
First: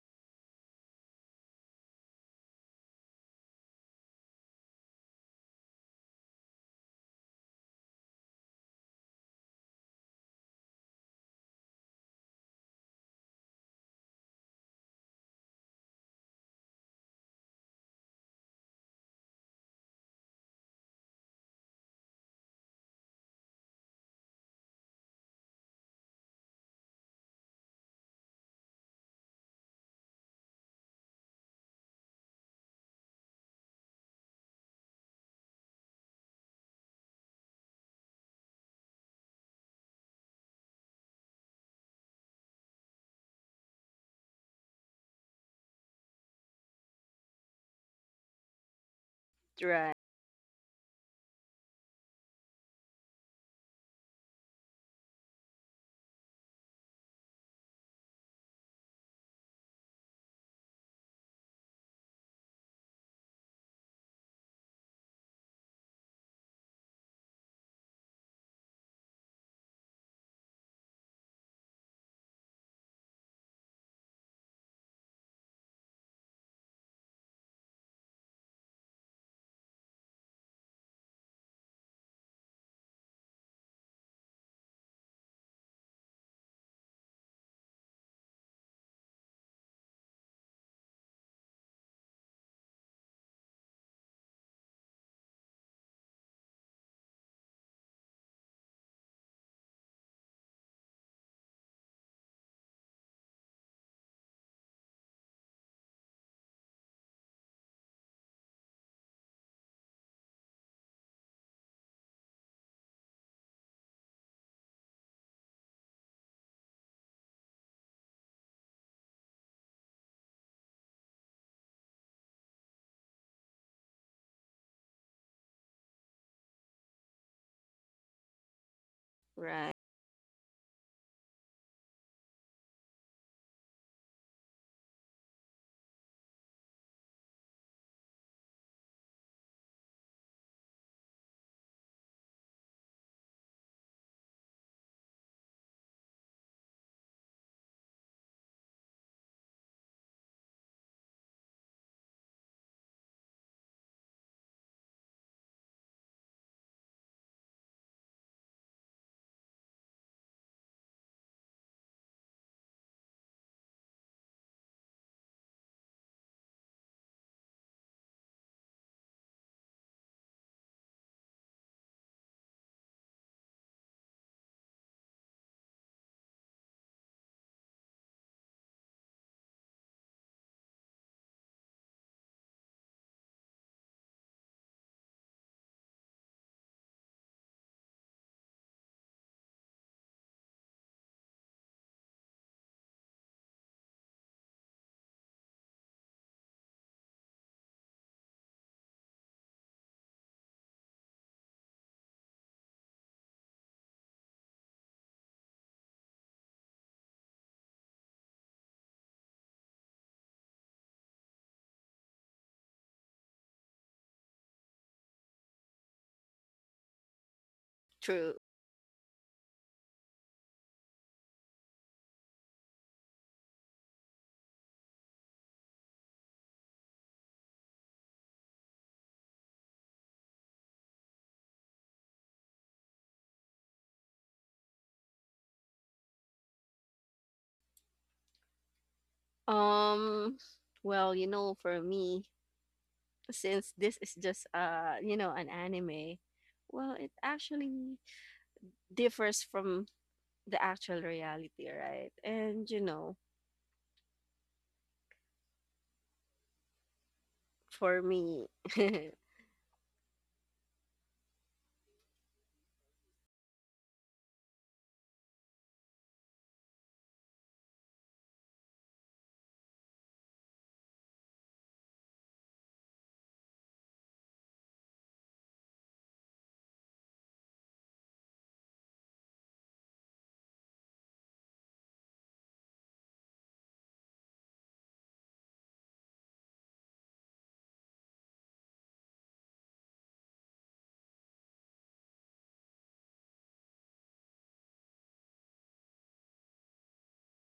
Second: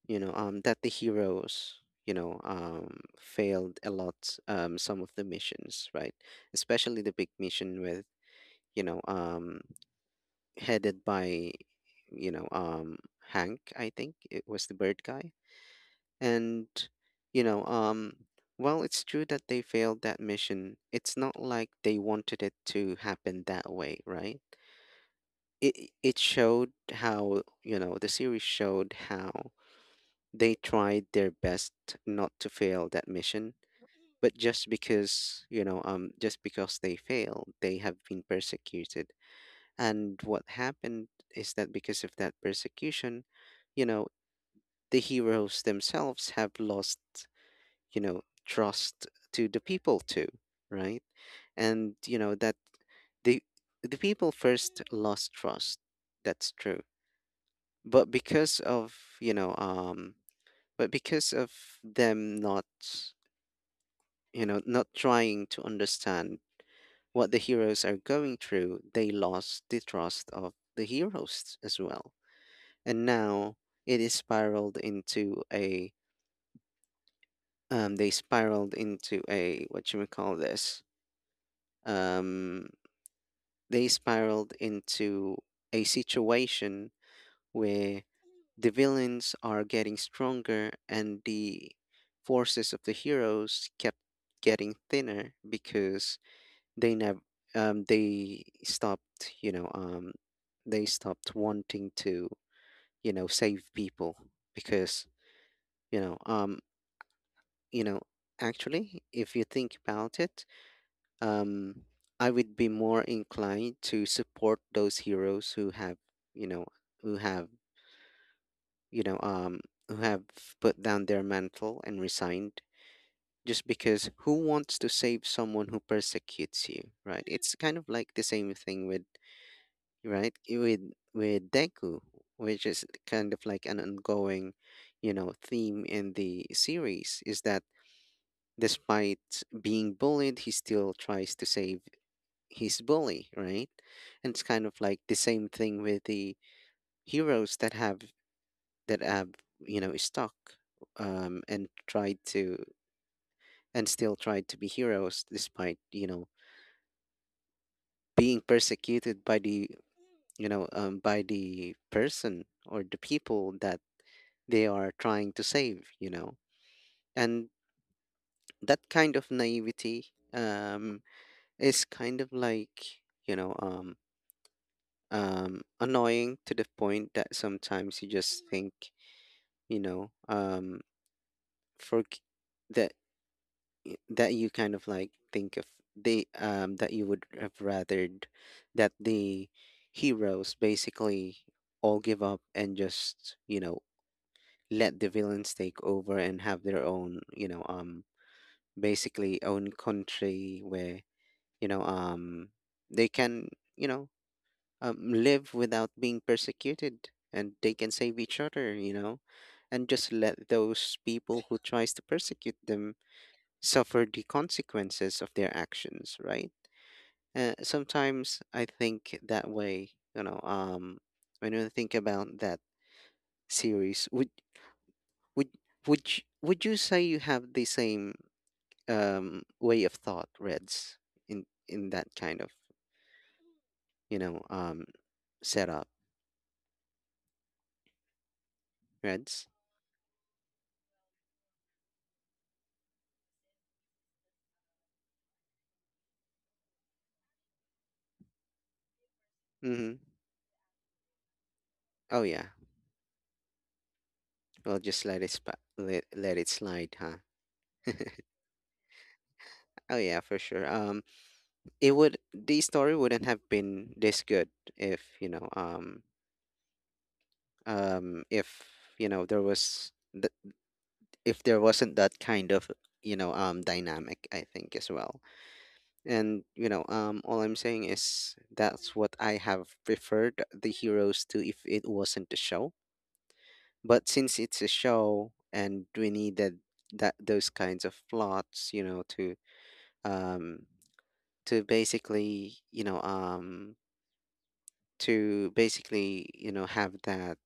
Speaker 1: you know um that the heroes you know um failed a lot um some of the missions, right? Especially the big mission with, you know um headed by, you know um Hank, I think it was the bird guy. And you know um while it's true that they failed that mission, it's not like they wanted it to happen that way, right? It it showed how, you know the series showed how they tried their best not to fail that mission, but just because, you know, um, just because they failed, they have been persecuted. And what happened is that because of that persecution, you know, the heroes themselves have lost, you know, trust to the
Speaker 2: right,
Speaker 1: people too, right? And, you know, that the the people first lost trust. That's true. But because of, you know, um, but because of them not, you know, not trying to understand what the heroes are going through, they lost the trust of the heroes as well. And now it is spiraled into a— um they spiraled into a— what you would call this? Um they spiraled into a situation where the villains are getting stronger and the forces of the heroes kept getting thinner because they never— um they stopped, you know um they stopped wanting to, you know save people. Because you know um you know actually if you think about it, um I would be more inclined to support those heroes who have— you know who have— you know um who have put down their mantle and resigned. Just because, who wants to save someone who persecutes you, right? It's kind of like the same thing with—
Speaker 2: right.
Speaker 1: right? i- With with Deku, which is kind of like an ongoing, you know, theme in the series, is that despite being bullied, he still tries to save his bully, right? And it's kind of like the same thing with the heroes that have— that have you know, stuck, um, and tried to— and still tried to be heroes despite, you know, being persecuted by the— you know um by the person or the people that they are trying to save, you know. And that kind of naivety, um, is kind of like, you know, um, um, annoying to the point that sometimes you just think, you know, um, for that— that you kind of like think of, they um, that you would have rathered that the heroes basically all give up and just, you know, let the villains take over and have their own, you know um basically own country where, you know um they can, you know, um, live without being persecuted, and they can save each other, you know, and just let those people who tries to persecute them suffer the consequences of their actions, right? Uh,
Speaker 2: True.
Speaker 1: sometimes I think that way, you know um when you think about that series. Would— would— would you, would you say you have the same, um, way of thought, Reds, in in that kind of, you know um, setup, Reds?
Speaker 2: Um, well, you know, for me, since this is just uh, you know, an anime, well, it actually differs from
Speaker 1: Mm-hmm.
Speaker 2: the actual reality, right?
Speaker 1: Oh yeah,
Speaker 2: And you know,
Speaker 1: well just let it spa- let, let it slide, huh?
Speaker 2: for me,
Speaker 1: Oh yeah, for sure. Um, it would— the story wouldn't have been this good if, you know um um if, you know there was th- if there wasn't that kind of, you know um dynamic, I think, as well. And you know, um, all I'm saying is that's what I have preferred the heroes to if it wasn't a show. But since it's a show and we needed that— those kinds of plots, you know, to um, to basically, you know, um to basically, you know, have that,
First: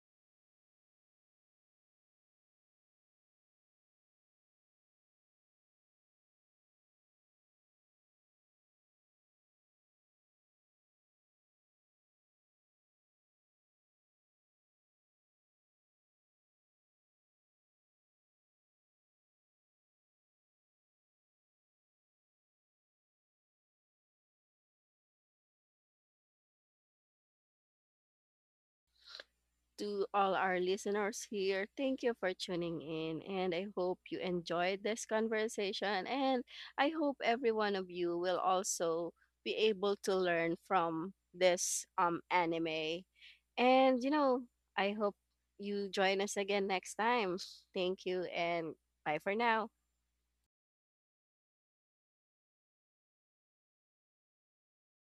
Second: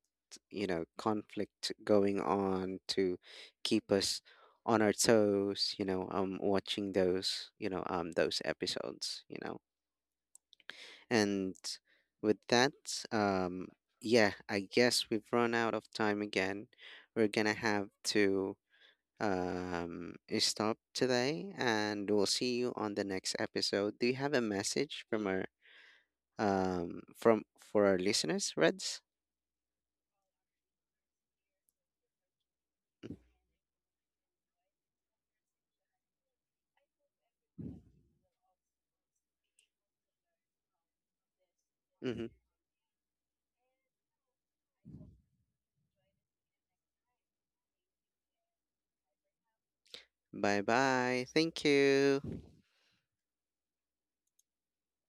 Speaker 1: you know, conflict going on to keep us on our toes, you know, um, watching those, you know, um, those episodes, you know. And with that, um, yeah, I guess we've run out of time again. We're gonna have to, um, stop today, and we'll see you on the next episode. Do you have a message from our, um, from— for our listeners, Reds?
Speaker 2: to all our listeners here. Thank you for tuning in, and I hope you enjoyed this conversation. And I hope every one of you will also be able to learn from this um,
Speaker 1: Mm-hmm.
Speaker 2: anime. And, you know, I hope you join us again next time. Thank you, and bye for now.
Speaker 1: Bye bye. Thank you.